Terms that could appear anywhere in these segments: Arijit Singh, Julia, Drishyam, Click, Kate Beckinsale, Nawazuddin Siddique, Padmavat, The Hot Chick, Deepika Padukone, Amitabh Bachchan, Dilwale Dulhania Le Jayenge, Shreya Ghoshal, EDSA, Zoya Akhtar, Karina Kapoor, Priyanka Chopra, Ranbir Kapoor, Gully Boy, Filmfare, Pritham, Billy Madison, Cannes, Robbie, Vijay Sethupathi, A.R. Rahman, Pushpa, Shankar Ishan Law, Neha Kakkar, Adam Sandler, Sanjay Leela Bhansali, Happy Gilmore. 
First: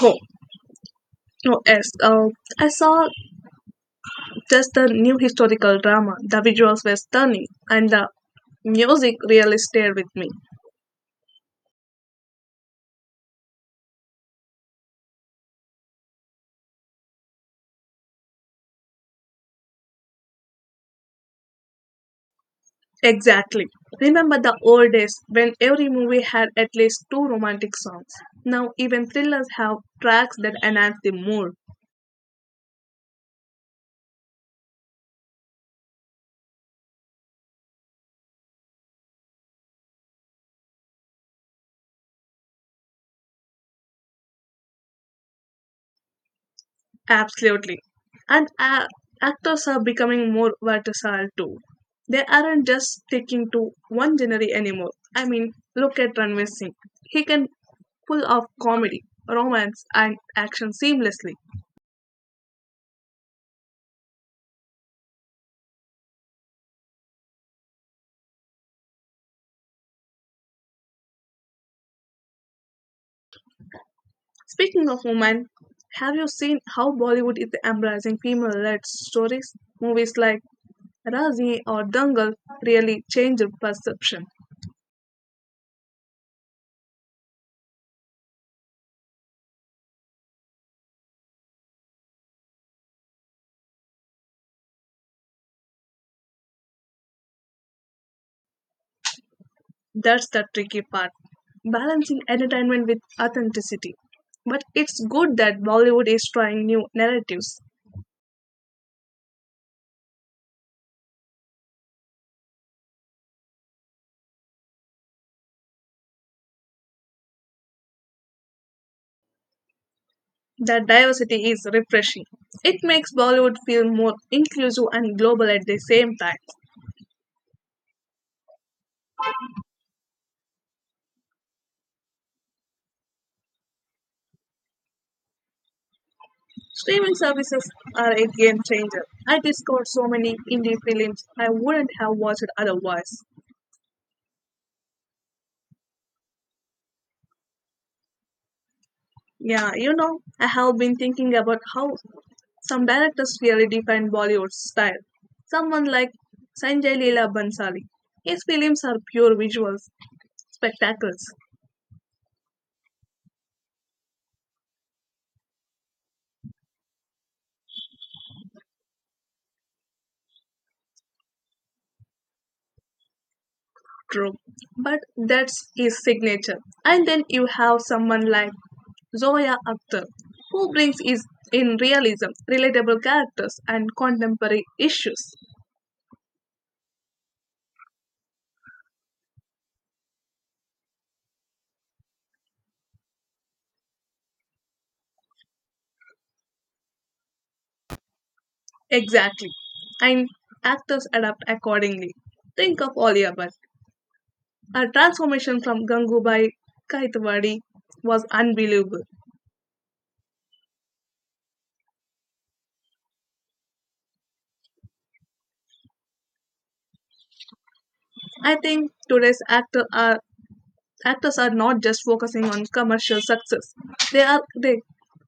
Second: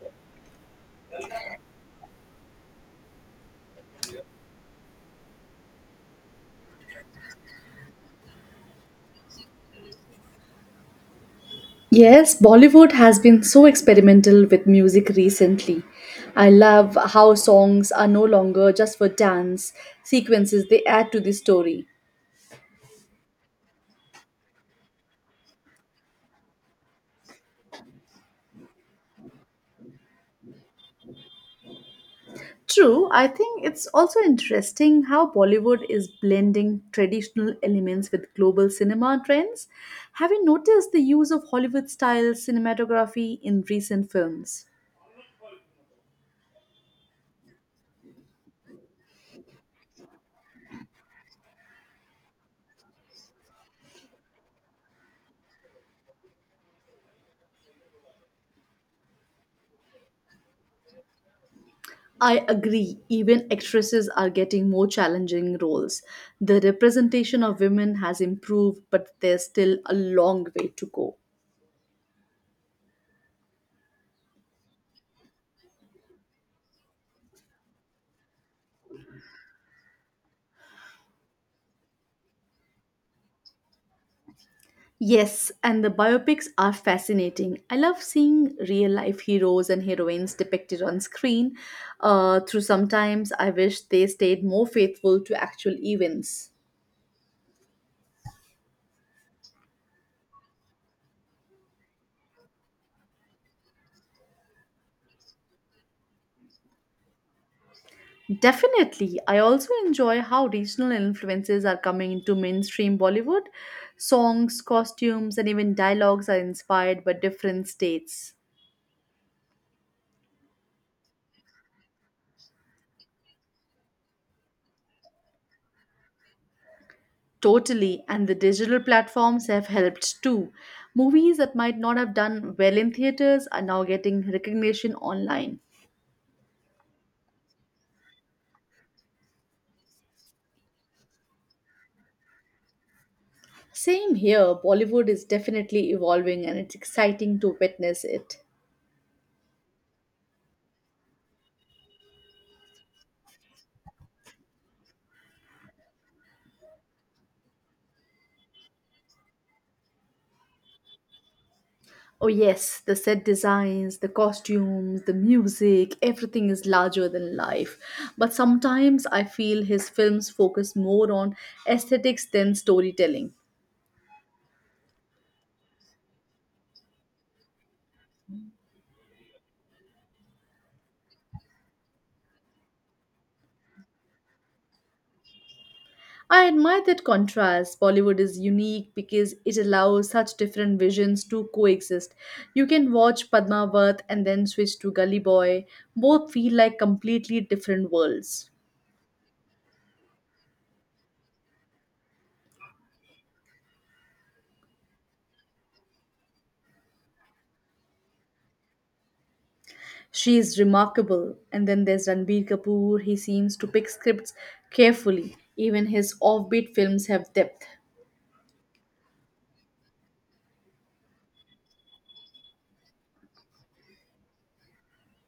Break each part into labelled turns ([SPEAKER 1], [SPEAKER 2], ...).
[SPEAKER 1] Oh, oh yes. I saw just the new historical drama. The visuals were stunning, and the music really stayed with me.
[SPEAKER 2] Yes, Bollywood has been so experimental with music recently. I love how songs are no longer just for dance sequences, they add to the story.
[SPEAKER 1] Exactly. Remember the old days when every movie had at least two romantic songs. Now even thrillers have tracks that enhance the mood.
[SPEAKER 2] True, I think it's also interesting how Bollywood is blending traditional elements with global cinema trends. Have you noticed the use of Hollywood style cinematography in recent films?
[SPEAKER 1] Absolutely. And a actors are becoming more versatile too. They aren't just sticking to one genre anymore. I mean, look at Ranveer Singh. He can pull off comedy, romance, and action seamlessly.
[SPEAKER 2] I agree. Even actresses are getting more challenging roles. The representation of women has improved, but there's still a long way to go.
[SPEAKER 1] Speaking of women, have you seen how Bollywood is embracing female-led stories? Movies like Razi or Dangal really change the perception.
[SPEAKER 2] Yes, and the biopics are fascinating. I love seeing real life heroes and heroines depicted on screen. Through sometimes I wish they stayed more faithful to actual events.
[SPEAKER 1] That's the tricky part, balancing entertainment with authenticity. But it's good that Bollywood is trying new narratives.
[SPEAKER 2] Definitely. I also enjoy how regional influences are coming into mainstream Bollywood. Songs, costumes, and even dialogues are inspired by different states.
[SPEAKER 1] That diversity is refreshing. It makes Bollywood feel more inclusive and global at the same time.
[SPEAKER 2] Totally. And the digital platforms have helped too. Movies that might not have done well in theaters are now getting recognition online.
[SPEAKER 1] Streaming services are a game changer. I discovered so many indie films I wouldn't have watched otherwise.
[SPEAKER 2] Same here. Bollywood is definitely evolving and it's exciting to witness it.
[SPEAKER 1] Yeah, I have been thinking about how some directors really define Bollywood's style. Someone like Sanjay Leela Bhansali, his films are pure visuals, spectacles,
[SPEAKER 2] Oh, yes, the set designs, the costumes, the music, everything is larger than life. But sometimes I feel his films focus more on aesthetics than storytelling.
[SPEAKER 1] true, but that's his signature. And then you have someone like Zoya Akhtar, who brings is in realism, relatable characters, and contemporary issues.
[SPEAKER 2] I admire that contrast. Bollywood is unique because it allows such different visions to coexist. You can watch Padmavat and then switch to Gully Boy. Both feel like completely different worlds.
[SPEAKER 1] Exactly. And actors adapt accordingly. Think of Oliver. Her transformation from Gangubai Kaitawadi was unbelievable.
[SPEAKER 2] She is remarkable. And then there's Ranbir Kapoor. He seems to pick scripts carefully. Even his offbeat films have depth.
[SPEAKER 1] I think today's actor are, Actors are not just focusing on commercial success. They are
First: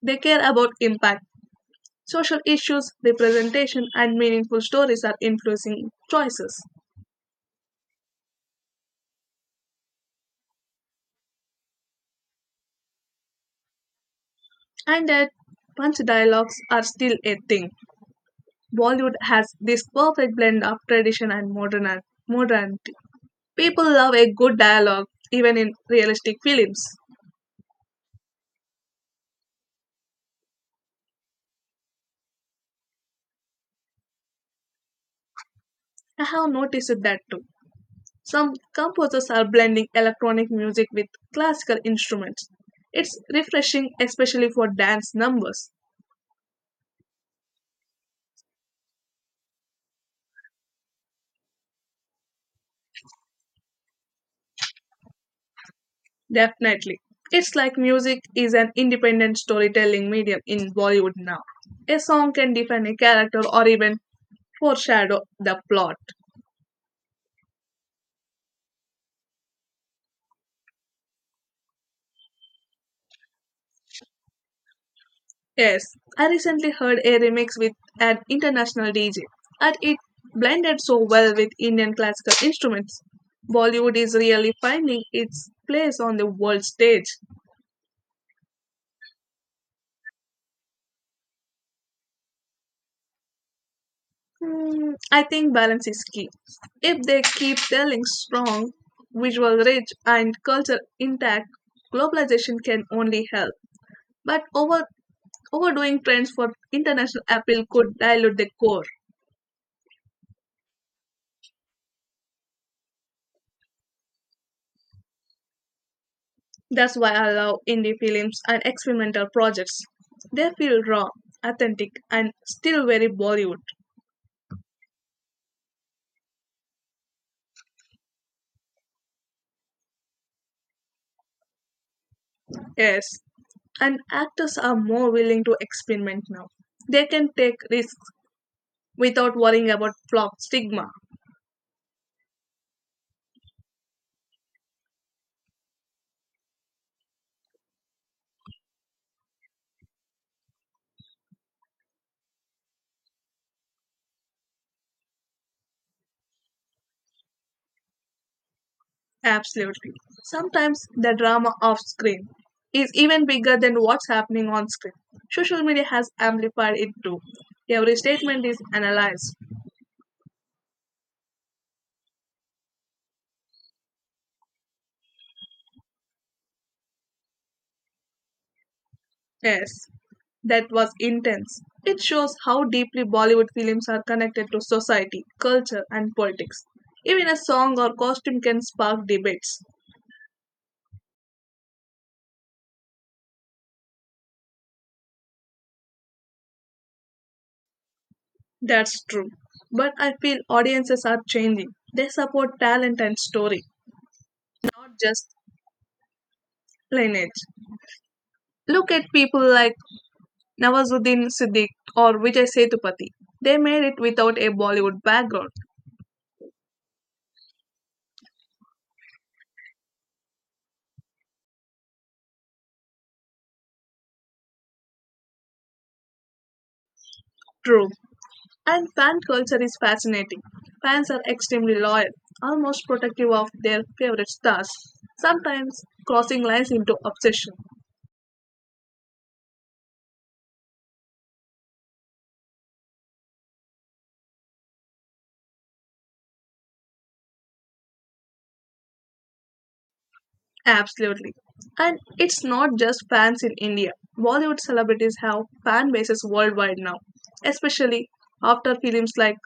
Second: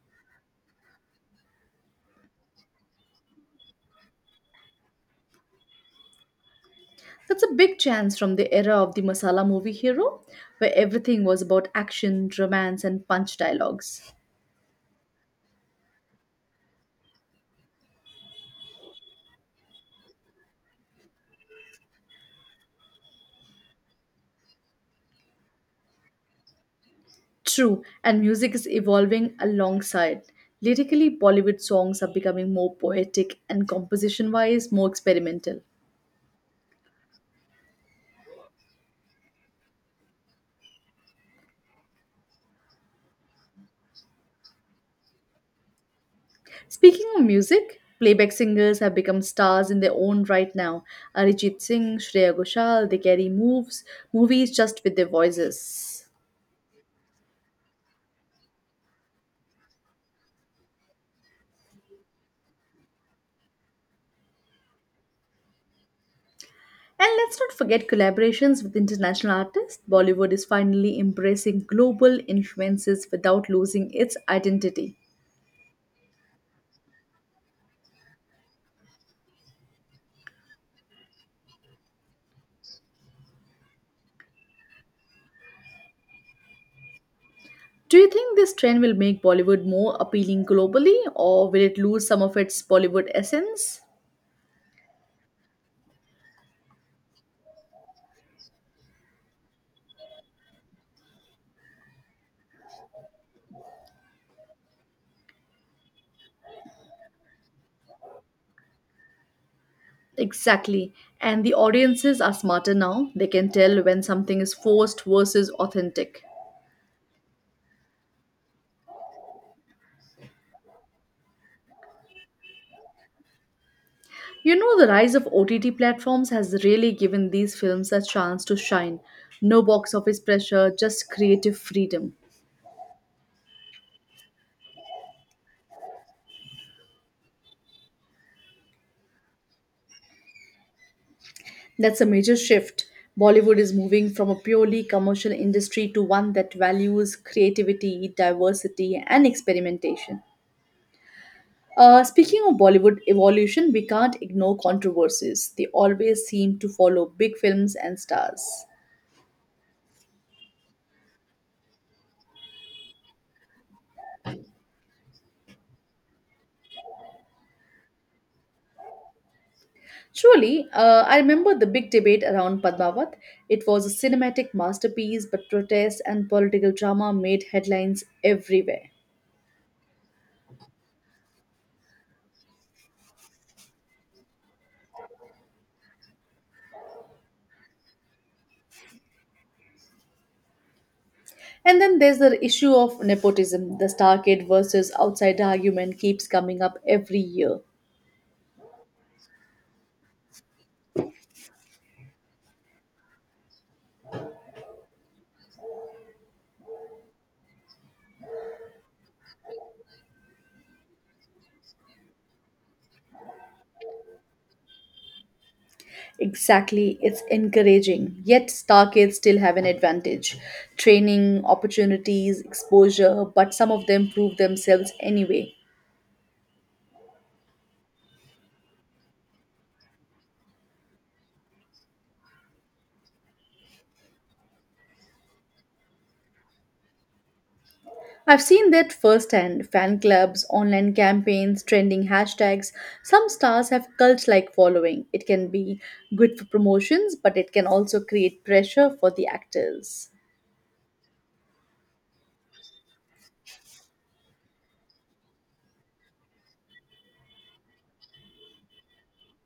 [SPEAKER 1] they care about impact. Social issues, representation, and meaningful stories are influencing choices.
[SPEAKER 2] That's a big chance from the era of the masala movie hero, where everything was about action, romance, and punch dialogues.
[SPEAKER 1] And that punch dialogues are still a thing. Bollywood has this perfect blend of tradition and modern modernity. People love a good dialogue, even in realistic films.
[SPEAKER 2] True, and music is evolving alongside. Lyrically, Bollywood songs are becoming more poetic and composition wise, more experimental.
[SPEAKER 1] I have noticed that too. Some composers are blending electronic music with classical instruments. It's refreshing, especially for dance numbers.
[SPEAKER 2] Speaking of music, playback singers have become stars in their own right now. Arijit Singh, Shreya Ghoshal, they carry movies just with their voices.
[SPEAKER 1] Definitely. It's like music is an independent storytelling medium in Bollywood now. A song can define a character or even foreshadow the plot.
[SPEAKER 2] And let's not forget collaborations with international artists. Bollywood is finally embracing global influences without losing its identity.
[SPEAKER 1] Yes, I recently heard a remix with an international DJ, and it blended so well with Indian classical instruments. Bollywood is really finding its place on the world stage.
[SPEAKER 2] Do you think this trend will make Bollywood more appealing globally or will it lose some of its Bollywood essence?
[SPEAKER 1] I think balance is key. If they keep telling strong, visual rich, and culture intact, globalization can only help. But over overdoing trends for international appeal could dilute the core.
[SPEAKER 2] Exactly. And the audiences are smarter now. They can tell when something is forced versus authentic.
[SPEAKER 1] That's why I love indie films and experimental projects. They feel raw, authentic, and still very Bollywood.
[SPEAKER 2] You know, the rise of OTT platforms has really given these films a chance to shine. No box office pressure, just creative freedom.
[SPEAKER 1] Yes, and actors are more willing to experiment now. They can take risks without worrying about flop stigma.
[SPEAKER 2] That's a major shift. Bollywood is moving from a purely commercial industry to one that values creativity, diversity, and experimentation. Speaking of Bollywood evolution, we can't ignore controversies. They always seem to follow big films and stars.
[SPEAKER 1] Absolutely. Sometimes the drama off screen is even bigger than what's happening on screen. Social media has amplified it too. Every statement is analyzed.
[SPEAKER 2] Truly, I remember the big debate around Padmavat. It was a cinematic masterpiece, but protests and political drama made headlines everywhere.
[SPEAKER 1] Yes, that was intense. It shows how deeply Bollywood films are connected to society, culture, and politics. Even a song or costume can spark debates.
[SPEAKER 2] And then there's the issue of nepotism. The star kid versus outsider argument keeps coming up every year.
[SPEAKER 1] That's true. But I feel audiences are changing. They support talent and story, not just lineage. Look at people like Nawazuddin Siddique or Vijay Sethupathi. They made it without a Bollywood background.
[SPEAKER 2] Exactly, it's encouraging. Yet, star kids still have an advantage training, opportunities, exposure, but some of them prove themselves anyway.
[SPEAKER 1] True. And fan culture is fascinating. Fans are extremely loyal, almost protective of their favorite stars, sometimes crossing lines into obsession.
[SPEAKER 2] I've seen that firsthand fan clubs, online campaigns, trending hashtags. Some stars have cult like following. It can be good for promotions, but it can also create pressure for the actors.
[SPEAKER 1] Absolutely. And it's not just fans in India. Bollywood celebrities have fan bases worldwide now, especially after films like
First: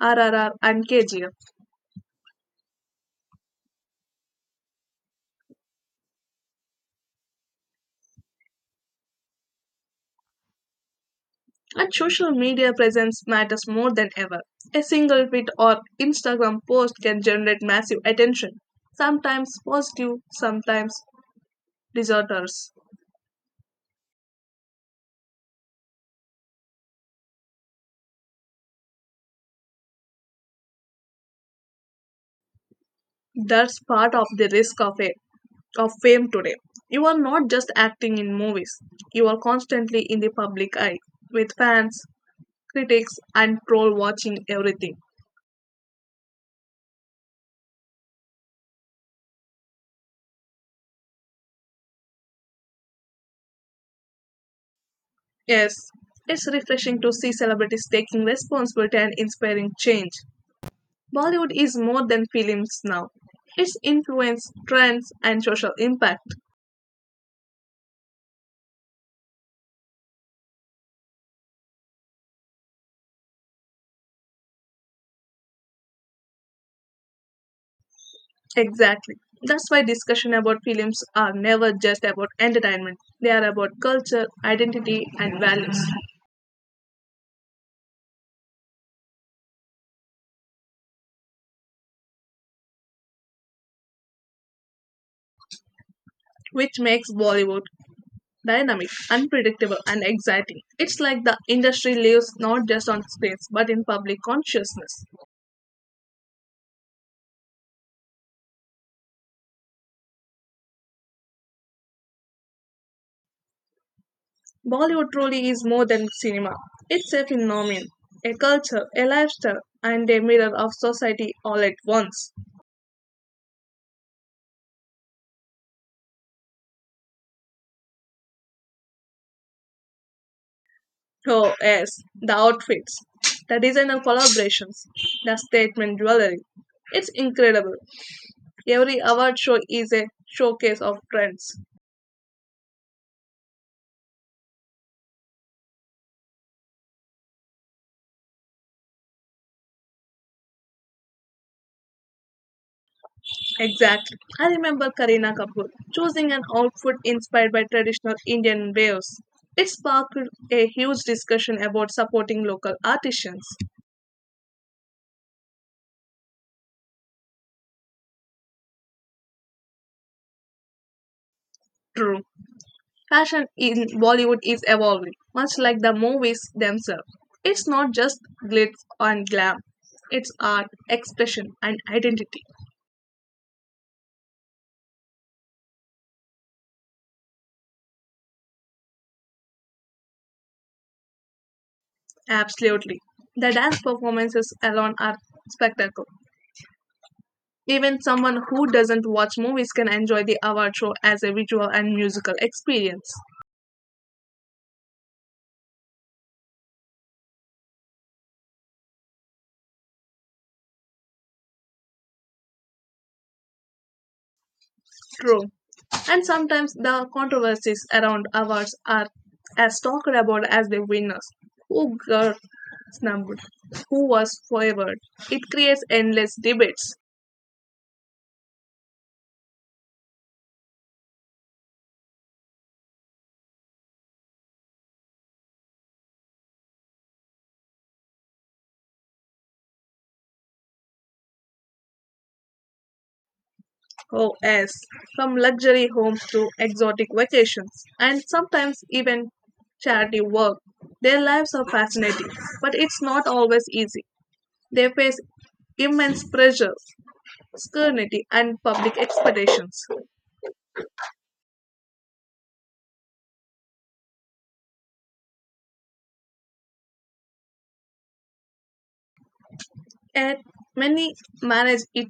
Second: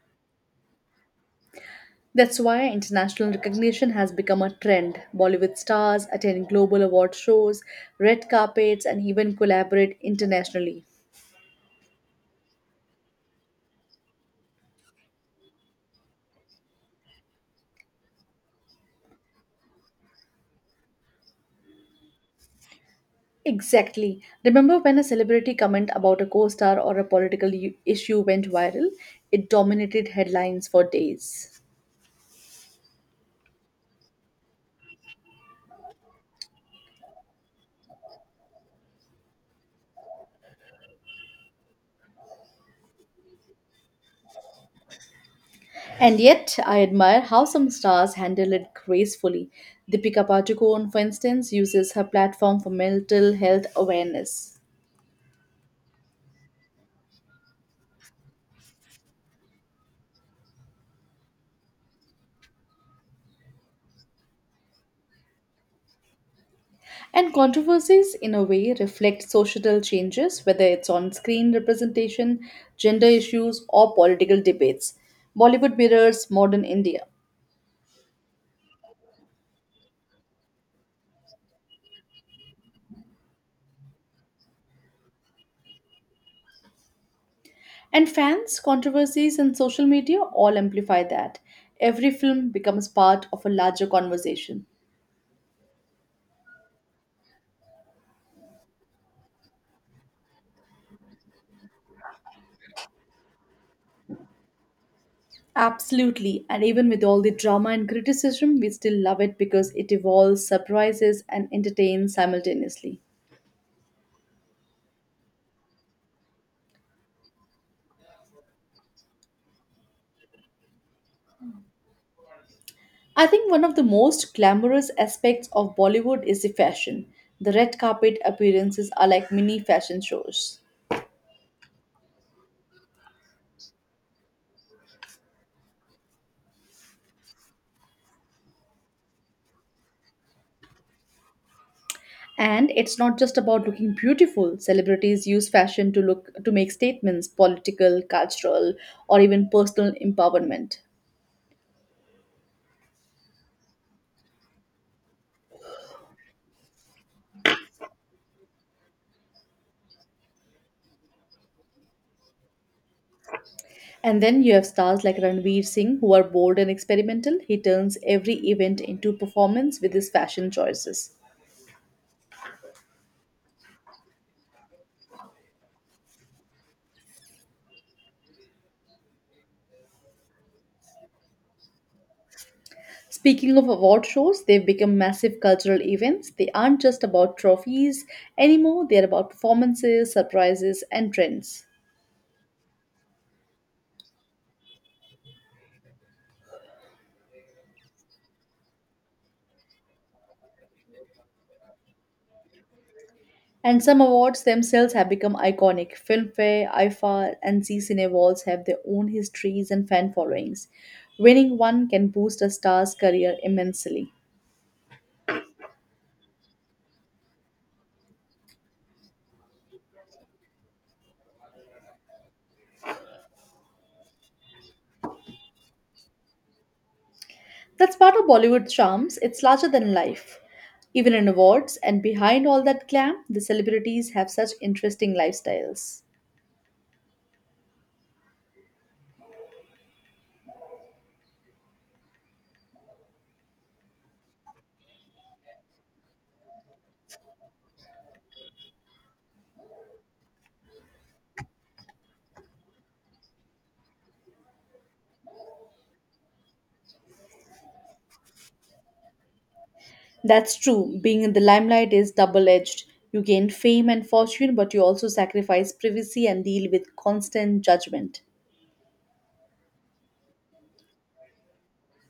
[SPEAKER 1] RRR and KGF.
[SPEAKER 2] That's why international recognition has become a trend. Bollywood stars attend global award shows, red carpets, and even collaborate internationally.
[SPEAKER 1] And social media presence matters more than ever. A single tweet or Instagram post can generate massive attention, sometimes positive, sometimes disorders.
[SPEAKER 2] Exactly. Remember when a celebrity comment about a co star or a political issue went viral? It dominated headlines for days.
[SPEAKER 1] That's part of the risk of fame today. You are not just acting in movies. You are constantly in the public eye with fans, critics and troll watching everything.
[SPEAKER 2] And yet, I admire how some stars handle it gracefully. Deepika Padukone, for instance, uses her platform for mental health awareness.
[SPEAKER 1] Yes, it's refreshing to see celebrities taking responsibility and inspiring change. Bollywood is more than films now. It's influence, trends and social impact.
[SPEAKER 2] And controversies, in a way, reflect societal changes, whether it's on screen representation, gender issues, or political debates. Bollywood mirrors modern India.
[SPEAKER 1] Exactly. That's why discussion about films are never just about entertainment. They are about culture, identity, and values,
[SPEAKER 2] And fans, controversies, and social media all amplify that. Every film becomes part of a larger conversation.
[SPEAKER 1] which makes Bollywood dynamic, unpredictable, and exciting. It's like the industry lives not just on screens but in public consciousness.
[SPEAKER 2] Absolutely, and even with all the drama and criticism, we still love it because it evolves, surprises, and entertains simultaneously.
[SPEAKER 1] Bollywood truly is more than cinema. It's a phenomenon, a culture, a lifestyle, and a mirror of society all at once.
[SPEAKER 2] I think one of the most glamorous aspects of Bollywood is the fashion. The red carpet appearances are like mini fashion shows.
[SPEAKER 1] Oh, yes, the outfits, the design and collaborations, the statement jewelry. It's incredible. Every award show is a showcase of trends.
[SPEAKER 2] And it's not just about looking beautiful. Celebrities use fashion to look to make statements, political, cultural, or even personal empowerment.
[SPEAKER 1] Exactly. I remember Karina Kapoor choosing an outfit inspired by traditional Indian wares. It sparked a huge discussion about supporting local artisans.
[SPEAKER 2] And then you have stars like Ranveer Singh who are bold and experimental. He turns every event into performance with his fashion choices.
[SPEAKER 1] True. Fashion in Bollywood is evolving, much like the movies themselves. It's not just glitz and glam, it's art, expression, and identity.
[SPEAKER 2] Speaking of award shows, they've become massive cultural events. They aren't just about trophies anymore, they're about performances, surprises, and trends.
[SPEAKER 1] Absolutely. The dance performances alone are spectacle. Even someone who doesn't watch movies can enjoy the award show as a visual and musical experience.
[SPEAKER 2] And some awards themselves have become iconic. Filmfare, IFA, and Z Cine Awards have their own histories and fan followings. Winning one can boost a star's career immensely.
[SPEAKER 1] True. And sometimes the controversies around awards are as talked about as the winners. Who got snubbed? Who was favored? It creates endless debates.
[SPEAKER 2] That's part of Bollywood's charms, it's larger than life. Even in awards, and behind all that glam, the celebrities have such interesting lifestyles.
[SPEAKER 1] Oh, yes. From luxury homes to exotic vacations, and sometimes even charity work. Their lives are fascinating, but it's not always easy. They face immense pressure, scrutiny, and public expectations.
[SPEAKER 2] That's true. Being in the limelight is double edged. You gain fame and fortune, but you also sacrifice privacy and deal with constant judgment.
[SPEAKER 1] Yet, many manage it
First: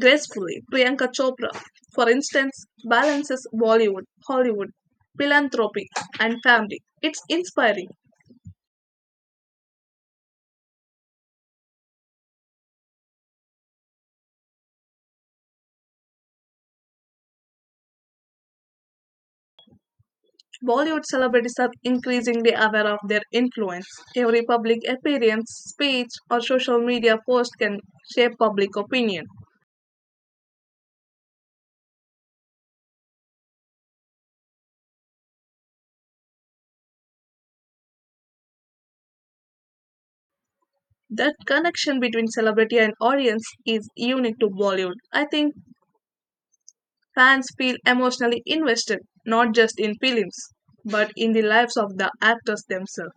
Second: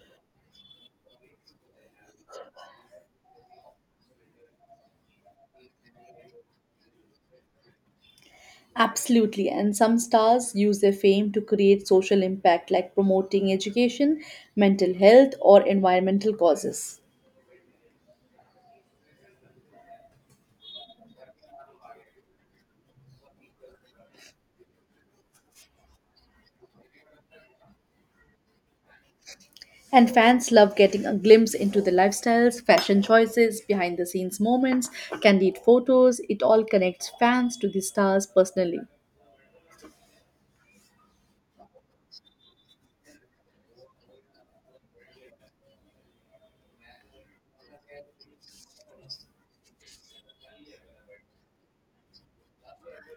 [SPEAKER 1] gracefully, Priyanka Chopra, for instance, balances Bollywood, Hollywood, philanthropy, and family. It's inspiring.
[SPEAKER 2] Absolutely. And some stars use their fame to create social impact, like promoting education, mental health, or environmental causes.
[SPEAKER 1] Bollywood celebrities are increasingly aware of their influence. Every public appearance, speech, or social media post can shape public opinion.
[SPEAKER 2] And fans love getting a glimpse into the lifestyles, fashion choices, behind the scenes moments, candid photos. It all connects fans to the stars personally.
[SPEAKER 1] That connection between celebrity and audience is unique to Bollywood. I think fans feel emotionally invested, not just in films, but in the lives of the actors themselves.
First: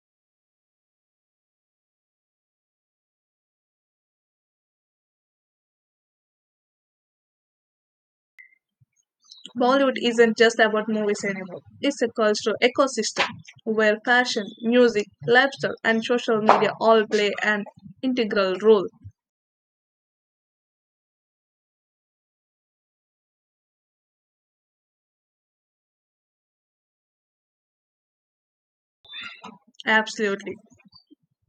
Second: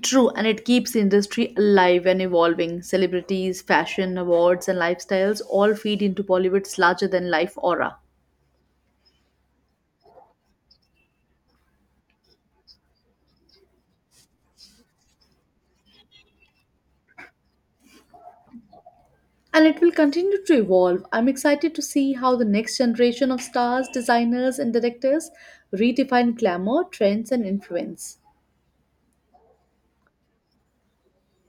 [SPEAKER 2] True, and it keeps the industry alive and evolving. Celebrities, fashion, awards, and lifestyles all feed into Bollywood's larger than life aura.
[SPEAKER 1] Bollywood isn't just about movies anymore. It's a cultural ecosystem where fashion, music, lifestyle, and social media all play an integral role.
[SPEAKER 2] And it will continue to evolve. I'm excited to see how the next generation of stars, designers, and directors redefine glamour, trends, and influence.
[SPEAKER 1] Absolutely.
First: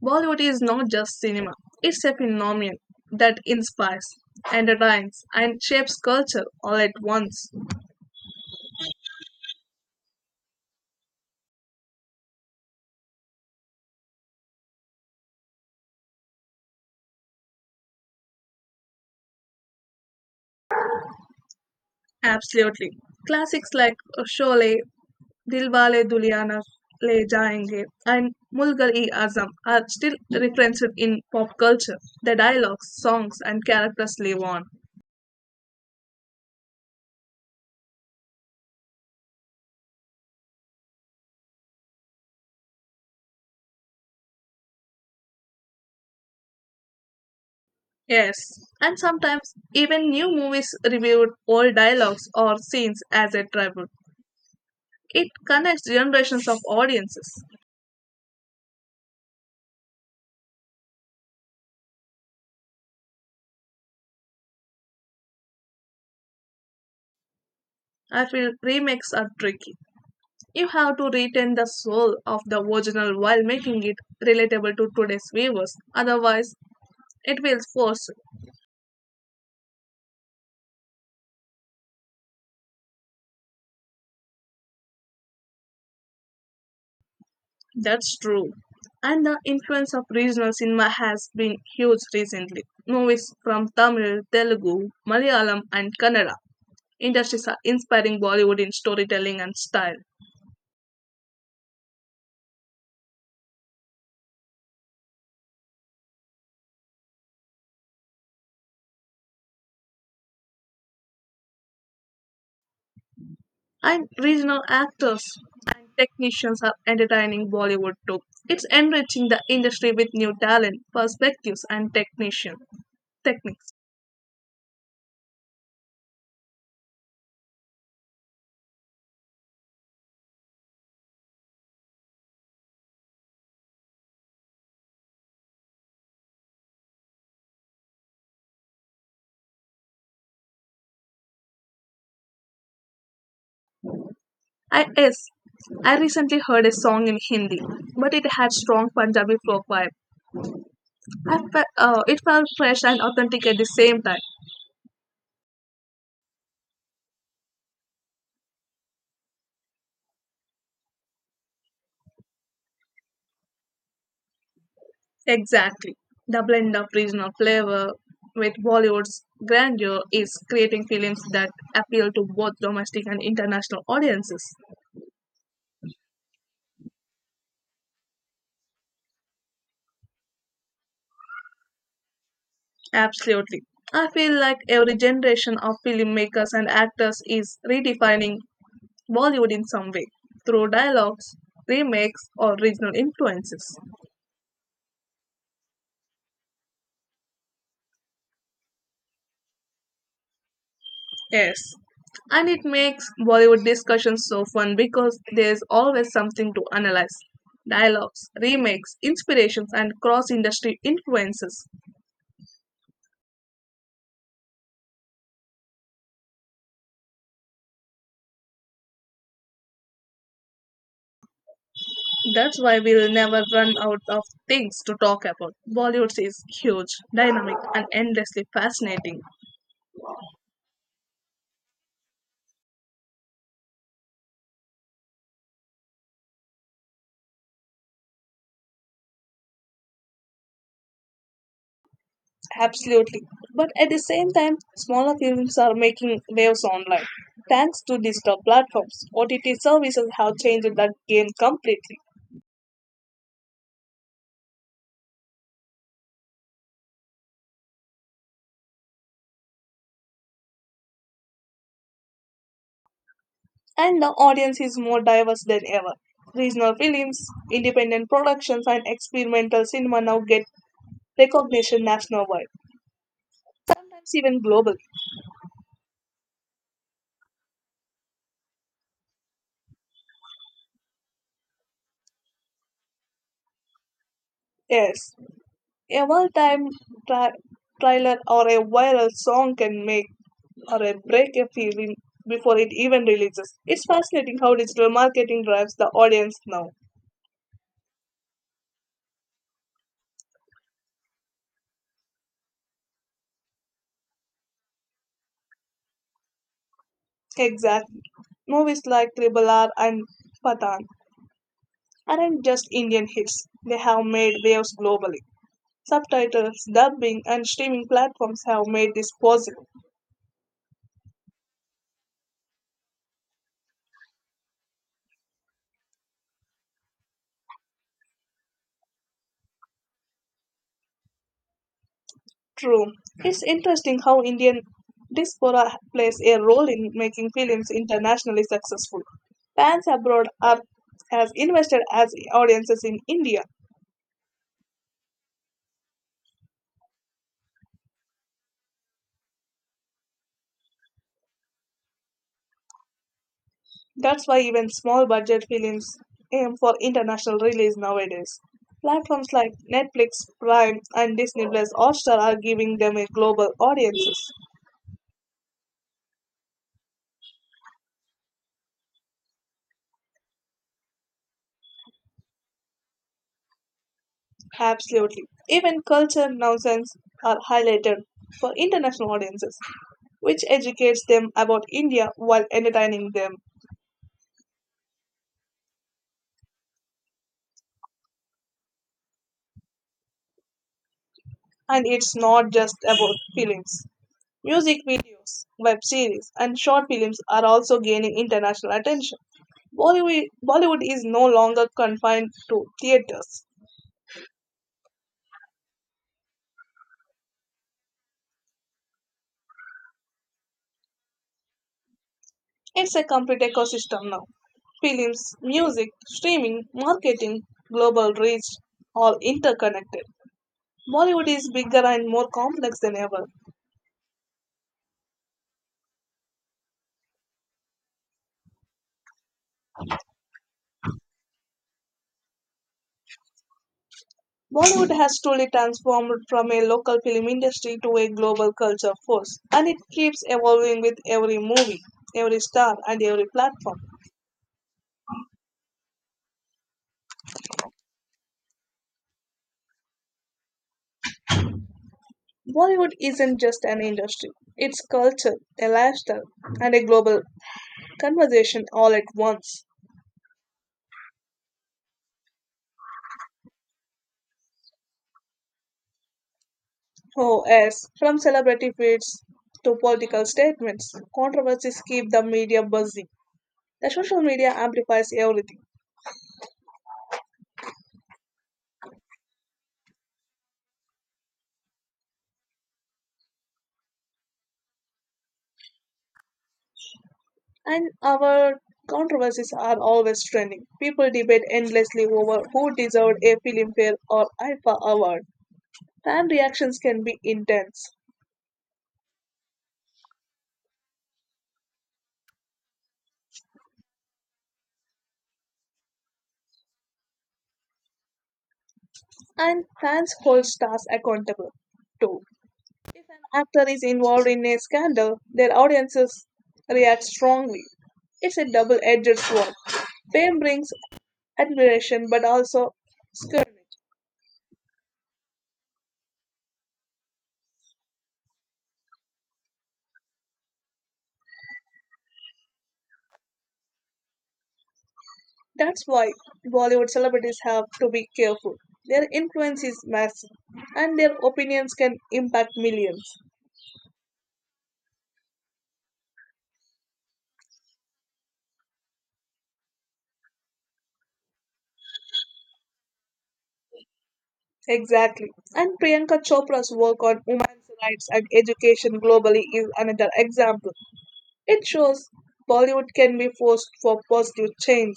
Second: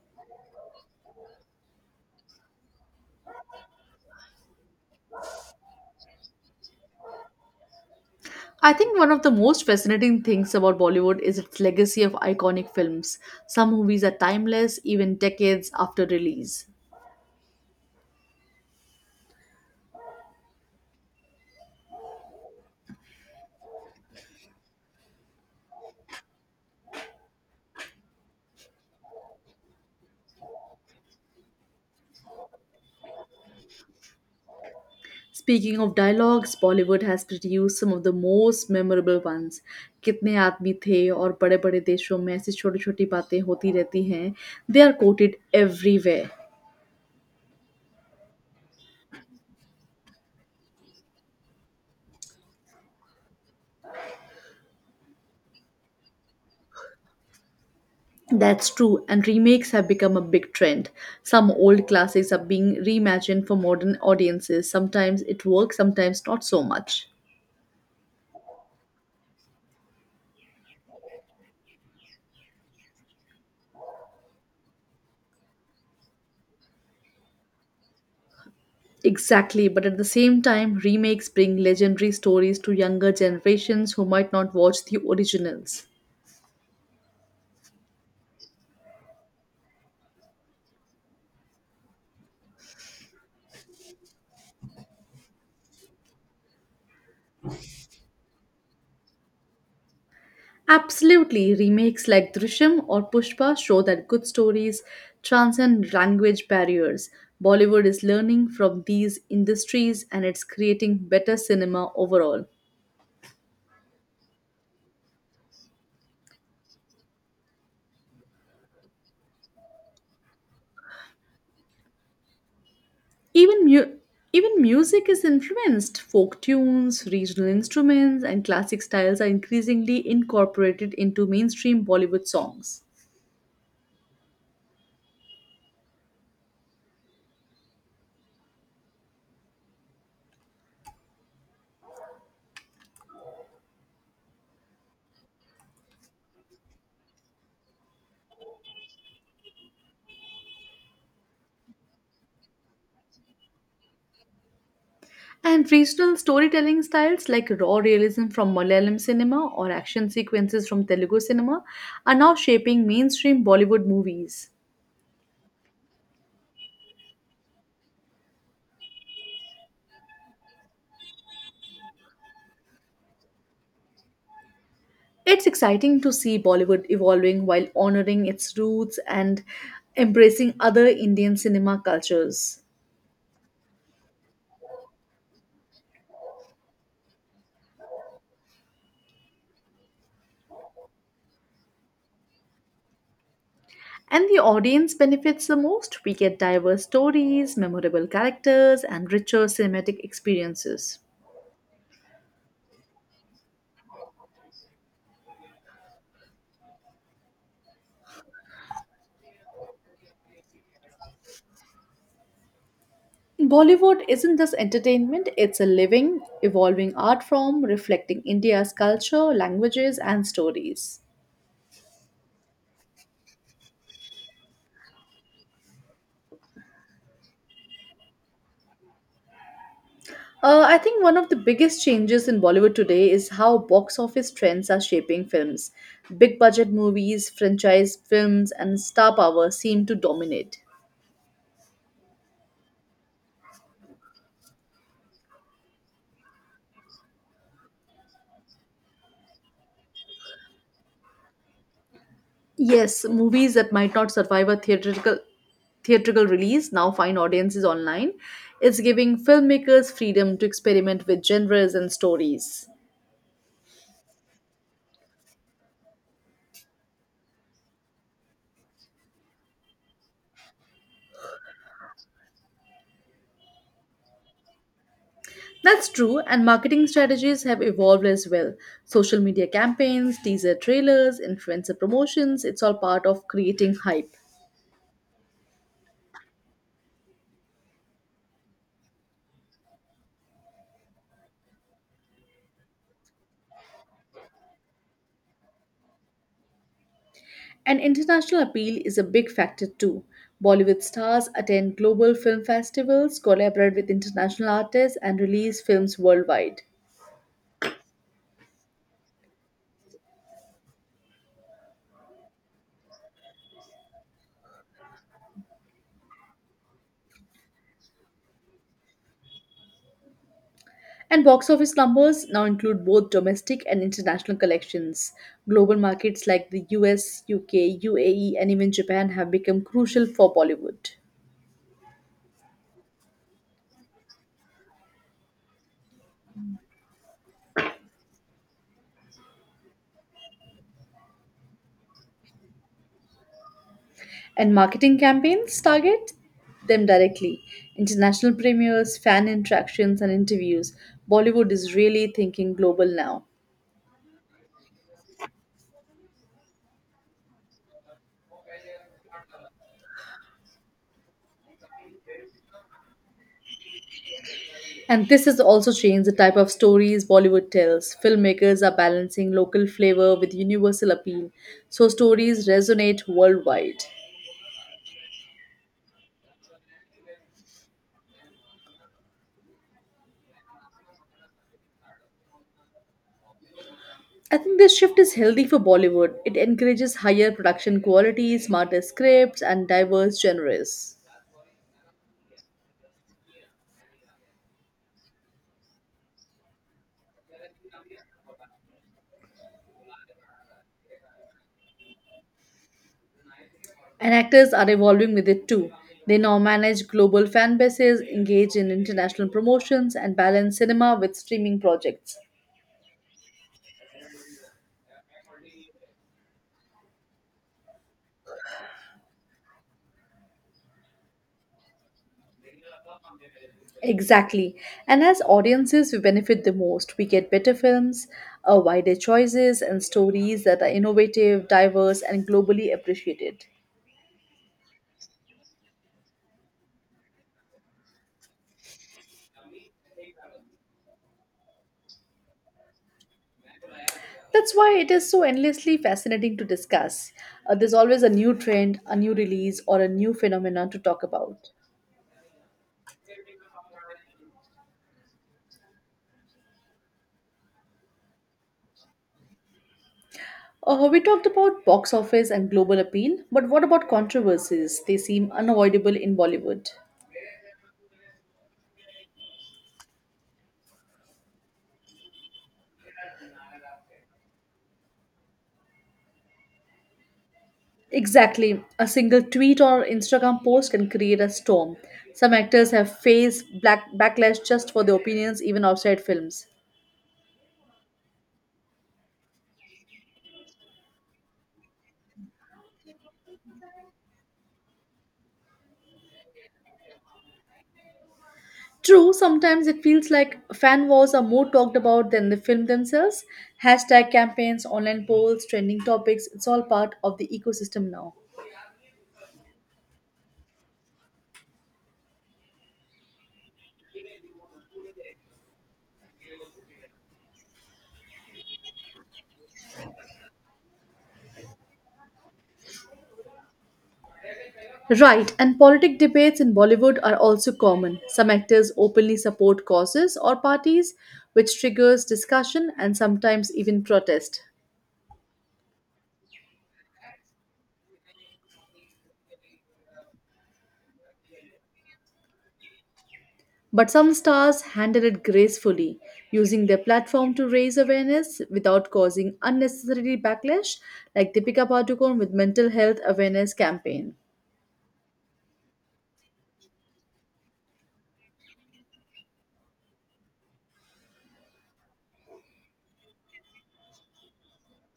[SPEAKER 1] Bollywood is not just cinema, it's a phenomenon that inspires, entertains, and shapes culture all at once.
[SPEAKER 2] I think one of the most fascinating things about Bollywood is its legacy of iconic films. Some movies are timeless even decades after release.
[SPEAKER 1] Absolutely. Classics like Sholay, Dilwale Dulhania Le Jayenge, and Mulgal-e-Azam are still referenced in pop culture. The dialogues, songs, and characters live on.
[SPEAKER 2] Speaking of dialogues, Bollywood has produced some of the most memorable ones. कितने आदमी थे और बड़े बड़े देशों में ऐसी छोटी छोटी बातें होती रहती हैं. They are quoted everywhere.
[SPEAKER 1] Yes, and sometimes even new movies reviewed old dialogues or scenes as a tribute. It connects generations of audiences.
[SPEAKER 2] That's true, and remakes have become a big trend. Some old classics are being reimagined for modern audiences. Sometimes it works, sometimes not so much.
[SPEAKER 1] I feel remakes are tricky. You have to retain the soul of the original while making it relatable to today's viewers. Otherwise, it feels forced.
[SPEAKER 2] Exactly, but at the same time, remakes bring legendary stories to younger generations who might not watch the originals.
[SPEAKER 1] That's true. And the influence of regional cinema has been huge recently. Movies from Tamil, Telugu, Malayalam, and Kannada industries are inspiring Bollywood in storytelling and style.
[SPEAKER 2] Absolutely, remakes like Drishyam or Pushpa show that good stories transcend language barriers. Bollywood is learning from these industries and it's creating better cinema overall.
[SPEAKER 1] And regional actors and technicians are entertaining Bollywood too. It's enriching the industry with new talent, perspectives, and technician
[SPEAKER 2] Even
[SPEAKER 1] techniques.
[SPEAKER 2] mu- Even music is influenced. Folk tunes, regional instruments, and classic styles are increasingly incorporated into mainstream Bollywood songs.
[SPEAKER 1] I yes, I recently heard a song in Hindi, but it had strong Punjabi folk vibe. It felt fresh and authentic at the same time.
[SPEAKER 2] And regional storytelling styles like raw realism from Malayalam cinema or action sequences from Telugu cinema are now shaping mainstream Bollywood movies.
[SPEAKER 1] Exactly. The blend of regional flavor with Bollywood's grandeur is creating films that appeal to both domestic and international audiences.
[SPEAKER 2] It's exciting to see Bollywood evolving while honoring its roots and embracing other Indian cinema cultures.
[SPEAKER 1] Absolutely. I feel like every generation of filmmakers and actors is redefining Bollywood in some way through dialogues, remakes, or regional influences.
[SPEAKER 2] And the audience benefits the most. We get diverse stories, memorable characters, and richer cinematic experiences.
[SPEAKER 1] Yes. And it makes Bollywood discussions so fun because there's always something to analyze. Dialogues, remakes, inspirations, and cross industry influences.
[SPEAKER 2] Bollywood isn't just entertainment, it's a living, evolving art form reflecting India's culture, languages, and stories.
[SPEAKER 1] That's why we'll never run out of things to talk about. Bollywood is huge, dynamic, and endlessly fascinating.
[SPEAKER 2] I think one of the biggest changes in Bollywood today is how box office trends are shaping films. Big budget movies, franchise films, and star power seem to dominate.
[SPEAKER 1] Absolutely. But at the same time, smaller films are making waves online. Thanks to digital platforms, OTT services have changed that game completely.
[SPEAKER 2] Yes, movies that might not survive a theatrical release now find audiences online. It's giving filmmakers freedom to experiment with genres and stories.
[SPEAKER 1] And the audience is more diverse than ever. Regional films, independent productions, and experimental cinema now get recognition nationwide, sometimes even globally.
[SPEAKER 2] That's true, and marketing strategies have evolved as well. Social media campaigns, teaser trailers, influencer promotions, it's all part of creating hype.
[SPEAKER 1] Yes, a one-time tra- trailer or a viral song can make or a break a film before it even releases. It's fascinating how digital marketing drives the audience now.
[SPEAKER 2] And international appeal is a big factor too. Bollywood stars attend global film festivals, collaborate with international artists, and release films worldwide.
[SPEAKER 1] Exactly. Movies like Triple R and Pathan aren't just Indian hits, they have made waves globally. Subtitles, dubbing, and streaming platforms have made this possible.
[SPEAKER 2] And box office numbers now include both domestic and international collections. Global markets like the US, UK, UAE, and even Japan have become crucial for Bollywood.
[SPEAKER 1] True. It's interesting how Indian diaspora plays a role in making films internationally successful. Fans abroad are as invested as audiences in India.
[SPEAKER 2] And marketing campaigns target them directly. International premieres, fan interactions, and interviews. Bollywood is really thinking global now.
[SPEAKER 1] That's why even small budget films aim for international release nowadays. Platforms like Netflix, Prime, and Disney Plus Hotstar are giving them a global audiences.
[SPEAKER 2] And this has also changed the type of stories Bollywood tells. Filmmakers are balancing local flavor with universal appeal, so stories resonate worldwide.
[SPEAKER 1] Absolutely. Even culture nuances are highlighted for international audiences, which educates them about India while entertaining them.
[SPEAKER 2] I think this shift is healthy for Bollywood. It encourages higher production quality, smarter scripts, and diverse genres.
[SPEAKER 1] And it's not just about films. Music videos, web series, and short films are also gaining international attention. Bollywood is no longer confined to theaters.
[SPEAKER 2] And actors are evolving with it too. They now manage global fan bases, engage in international promotions, and balance cinema with streaming projects.
[SPEAKER 1] It's a complete ecosystem now. Films, music, streaming, marketing, global reach, all interconnected. Bollywood is bigger and more complex than ever.
[SPEAKER 2] Exactly. And as audiences, we benefit the most. We get better films, wider choices, and stories that are innovative, diverse, and globally appreciated.
[SPEAKER 1] Bollywood has truly transformed from a local film industry to a global culture force, and it keeps evolving with every movie, every star, and every platform.
[SPEAKER 2] That's why it is so endlessly fascinating to discuss. There's always a new trend, a new release, or a new phenomenon to talk about.
[SPEAKER 1] Bollywood isn't just an industry, it's culture, a lifestyle, and a global conversation all at once.
[SPEAKER 2] We talked about box office and global appeal, but what about controversies? They seem unavoidable in Bollywood.
[SPEAKER 1] Oh, yes, from celebrity feeds to political statements, controversies keep the media buzzing. The social media amplifies everything.
[SPEAKER 2] Exactly. A single tweet or Instagram post can create a storm. Some actors have faced black backlash just for their opinions, even outside films.
[SPEAKER 1] And our controversies are always trending. People debate endlessly over who deserved a Filmfare or IFA award. Fan reactions can be intense,
[SPEAKER 2] True, sometimes it feels like fan wars are more talked about than the film themselves. Hashtag campaigns, online polls, trending topics, it's all part of the ecosystem now.
[SPEAKER 1] and fans hold stars accountable too. When an actor is involved in a scandal, their audiences react strongly. It's a double-edged sword. Fame brings admiration, but also scrutiny.
[SPEAKER 2] Right, and politic debates in Bollywood are also common. Some actors openly support causes or parties, which triggers discussion and sometimes even protest.
[SPEAKER 1] That's why Bollywood celebrities have to be careful. Their influence is massive, and their opinions can impact millions.
[SPEAKER 2] But some stars handle it gracefully, using their platform to raise awareness without causing unnecessary backlash, like Deepika Padukone with mental health awareness campaign.
[SPEAKER 1] Exactly. And Priyanka Chopra's work on women's rights and education globally is another example. It shows Bollywood can be forced for positive change.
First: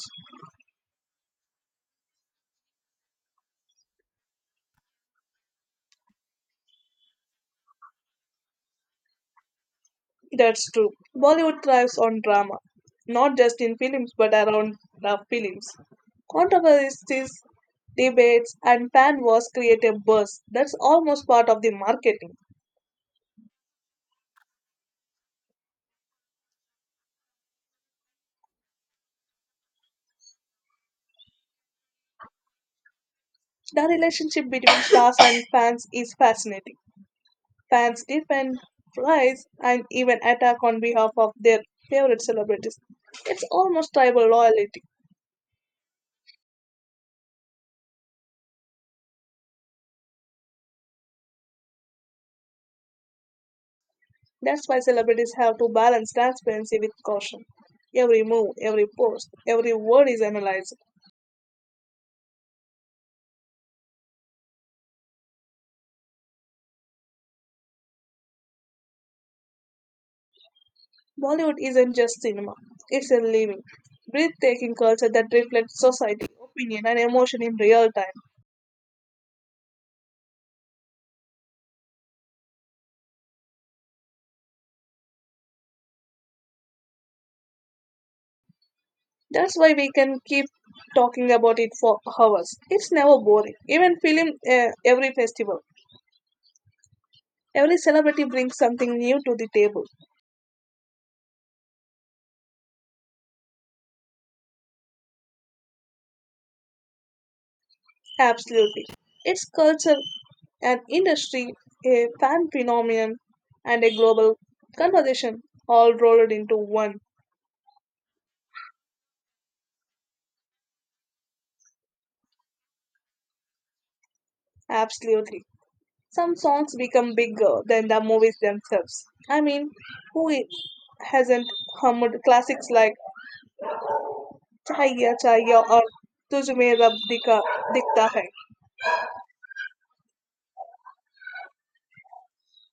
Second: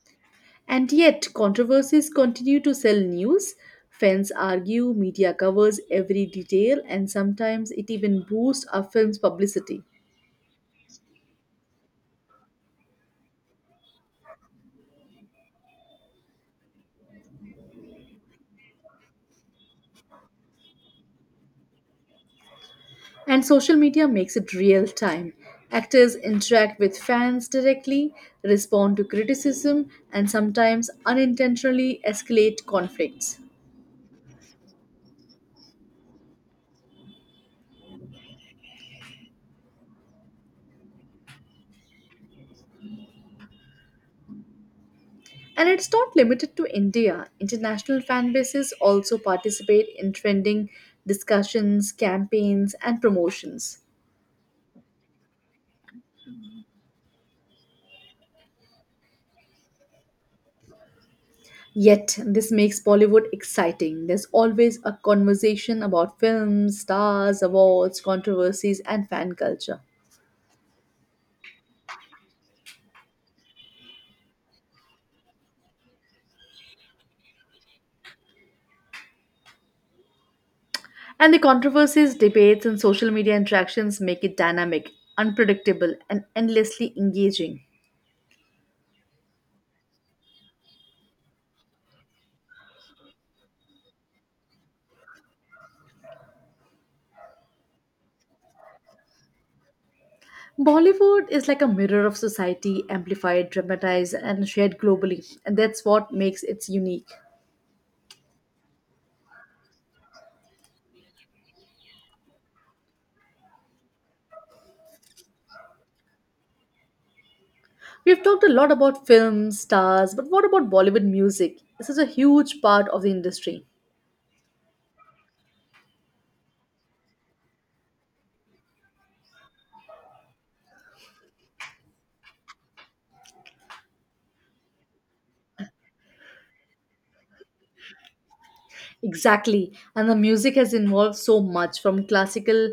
[SPEAKER 2] And yet, controversies continue to sell news. Fans argue, media covers every detail, and sometimes it even boosts our film's publicity.
[SPEAKER 1] That's true. Bollywood thrives on drama, not just in films but around the films. Controversies, debates, and fan wars create a buzz that's almost part of the marketing.
[SPEAKER 2] And social media makes it real time. Actors interact with fans directly, respond to criticism, and sometimes unintentionally escalate conflicts.
[SPEAKER 1] The relationship between stars and fans is fascinating. Fans defend, praise, and even attack on behalf of their favorite celebrities. It's almost tribal loyalty.
[SPEAKER 2] And it's not limited to India. International fan bases also participate in trending discussions, campaigns, and promotions.
[SPEAKER 1] That's why celebrities have to balance transparency with caution. Every move, every post, every word is analyzed.
[SPEAKER 2] Yet, this makes Bollywood exciting. There's always a conversation about films, stars, awards, controversies, and fan culture.
[SPEAKER 1] Bollywood isn't just cinema, it's a living, breathtaking culture that reflects society, opinion, and emotion in real time.
[SPEAKER 2] And the controversies, debates, and social media interactions make it dynamic, unpredictable, and endlessly engaging.
[SPEAKER 1] That's why we can keep talking about it for hours. It's never boring. Even every festival, every celebrity brings something new to the table.
[SPEAKER 2] Bollywood is like a mirror of society, amplified, dramatized, and shared globally, and that's what makes it unique.
[SPEAKER 1] Absolutely. It's culture, an industry, a fan phenomenon, and a global conversation all rolled into one.
[SPEAKER 2] We've talked a lot about films, stars, but what about Bollywood music? This is a huge part of the industry.
[SPEAKER 1] Absolutely. Some songs become bigger than the movies themselves. I mean, who i- hasn't hummed classics like Chaya Chaya or Tujhme Rab Dikha Dikhta Hai?
[SPEAKER 2] Exactly, and the music has evolved so much from classical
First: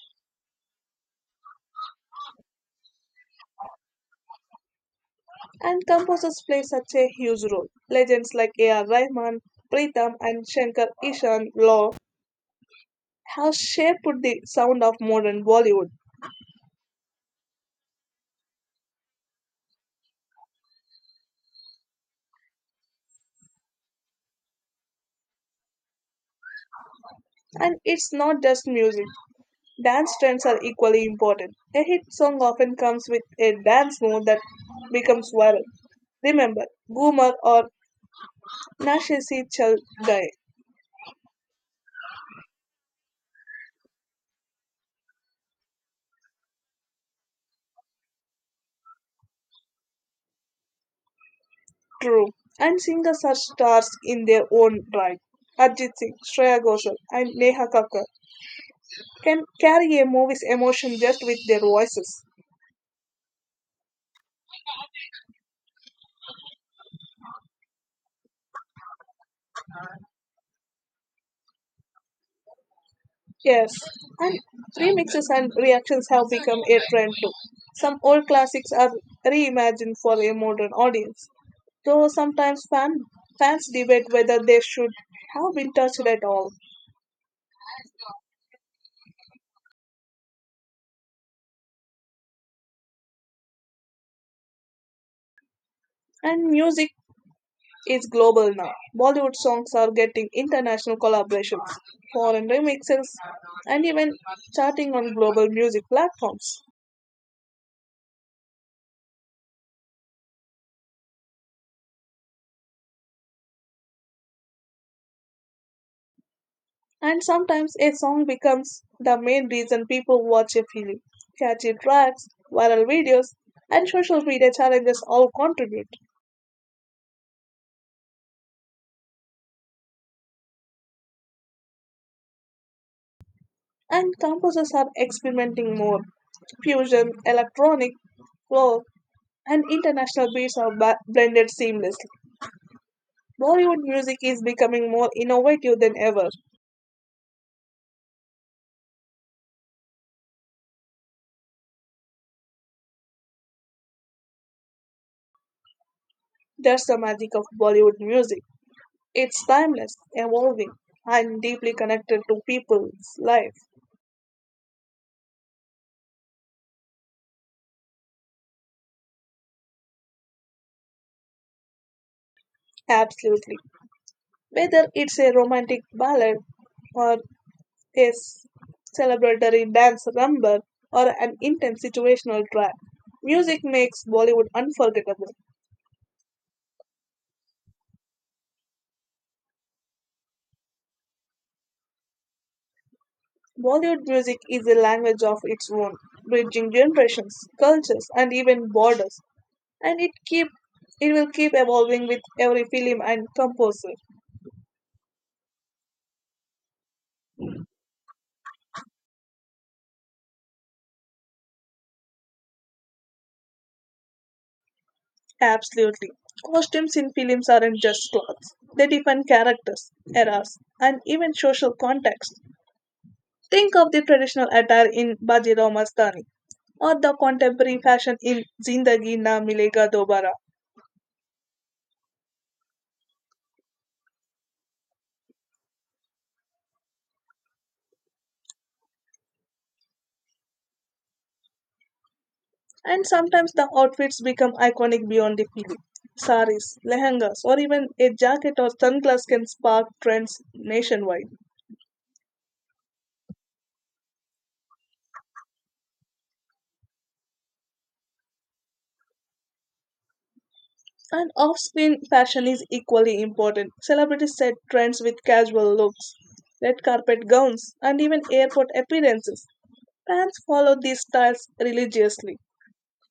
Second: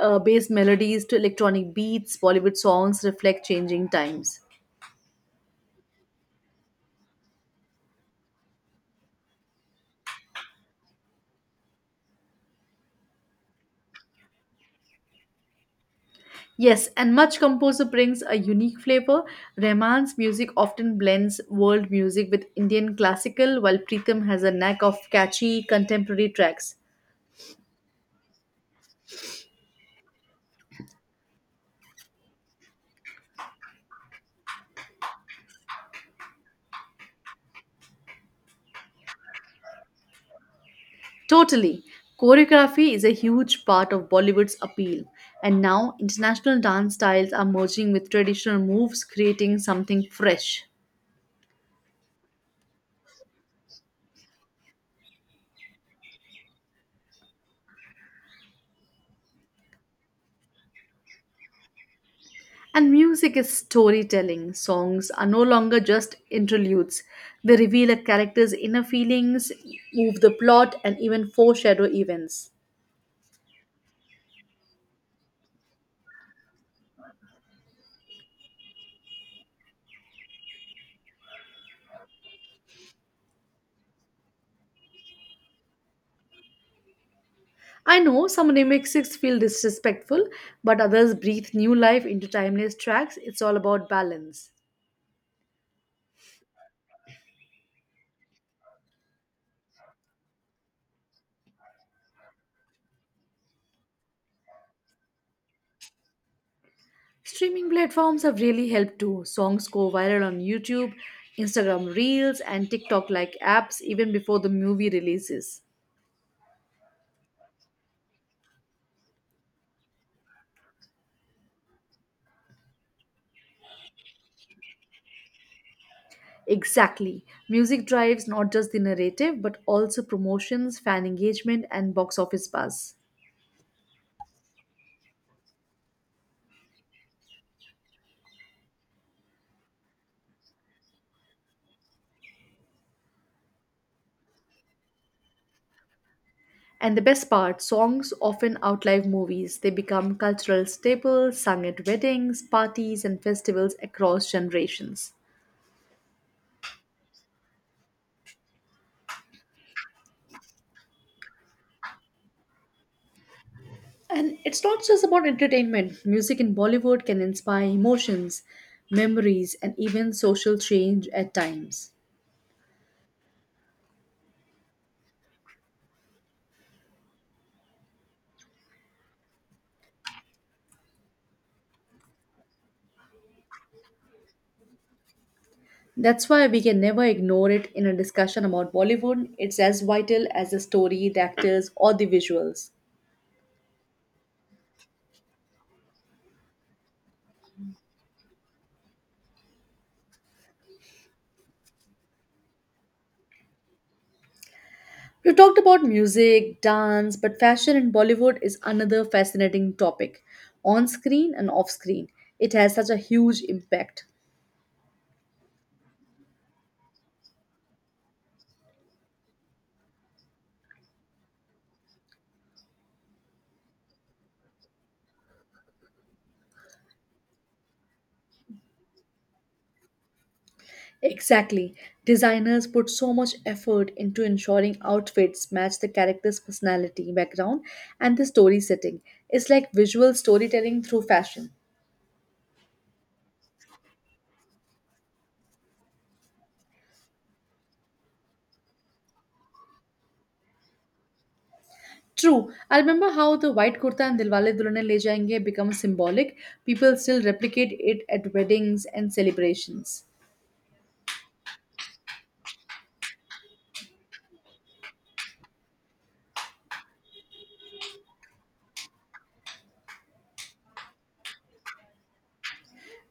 [SPEAKER 2] based melodies to electronic beats. Bollywood songs reflect changing times.
[SPEAKER 1] And composers play such a huge role. Legends like A.R. Rahman, Pritham, and Shankar Ishan Law have shaped the sound of modern Bollywood.
[SPEAKER 2] Yes, and much composer brings a unique flavor. Rahman's music often blends world music with Indian classical, while Pritham has a knack of catchy contemporary tracks.
[SPEAKER 1] And it's not just music, dance trends are equally important. A hit song often comes with a dance move that becomes viral. Remember Goomer or Nashe Se Chal Gaye?
[SPEAKER 2] Totally. Choreography is a huge part of Bollywood's appeal, and now international dance styles are merging with traditional moves, creating something fresh.
[SPEAKER 1] True, and singers are stars in their own right. Arjit Singh, Shreya Ghoshal, and Neha Kakkar can carry a movie's emotion just with their voices.
[SPEAKER 2] And music is storytelling. Songs are no longer just interludes, they reveal a character's inner feelings, move the plot, and even foreshadow events.
[SPEAKER 1] Yes, and remixes and reactions have become a trend too. Some old classics are reimagined for a modern audience, though sometimes fans debate whether they should have been touched at all.
[SPEAKER 2] I know some remixes feel disrespectful, but others breathe new life into timeless tracks. It's all about balance.
[SPEAKER 1] And music is global now. Bollywood songs are getting international collaborations, foreign remixes, and even charting on global music platforms.
[SPEAKER 2] Streaming platforms have really helped too. Songs go viral on YouTube, Instagram Reels, and TikTok like apps even before the movie releases.
[SPEAKER 1] And sometimes a song becomes the main reason people watch a film. Catchy tracks, viral videos, and social media challenges all contribute.
[SPEAKER 2] Exactly. Music drives not just the narrative, but also promotions, fan engagement, and box office buzz.
[SPEAKER 1] And composers are experimenting more. Fusion, electronic, folk, and international beats are blended seamlessly. Bollywood music is becoming more innovative than ever.
[SPEAKER 2] And the best part songs often outlive movies. They become cultural staples, sung at weddings, parties, and festivals across generations.
[SPEAKER 1] That's the magic of Bollywood music. It's timeless, evolving, and deeply connected to people's life.
[SPEAKER 2] And it's not just about entertainment, music in Bollywood can inspire emotions, memories, and even social change at times.
[SPEAKER 1] Absolutely. Whether it's a romantic ballad or a s- celebratory dance number, or an intense situational track, music makes Bollywood unforgettable.
[SPEAKER 2] That's why we can never ignore it in a discussion about Bollywood. It's as vital as the story, the actors, or the visuals.
[SPEAKER 1] Bollywood music is a language of its own, bridging generations, cultures, and even borders, and it keep it will keep evolving with every film and composer.
[SPEAKER 2] We've talked about music, dance, but fashion in Bollywood is another fascinating topic, on screen and off screen. It has such a huge impact.
[SPEAKER 1] Absolutely. Costumes in films aren't just clothes. They define characters, eras, and even social context. Think of the traditional attire in Bajirao Mastani or the contemporary fashion in Zindagi Na Milega Dobara.
[SPEAKER 2] Exactly. Designers put so much effort into ensuring outfits match the character's personality, background, and the story setting. It's like visual storytelling through fashion.
[SPEAKER 1] And sometimes the outfits become iconic beyond the film. Saris, lehengas, or even a jacket or sunglass can spark trends nationwide.
[SPEAKER 2] True. I remember how the white kurta and Dilwale Dulhania Le Jayenge become symbolic. People still replicate it at weddings and celebrations.
[SPEAKER 1] And off screen fashion is equally important. Celebrities set trends with casual looks, red carpet gowns, and even airport appearances. Fans follow these styles religiously.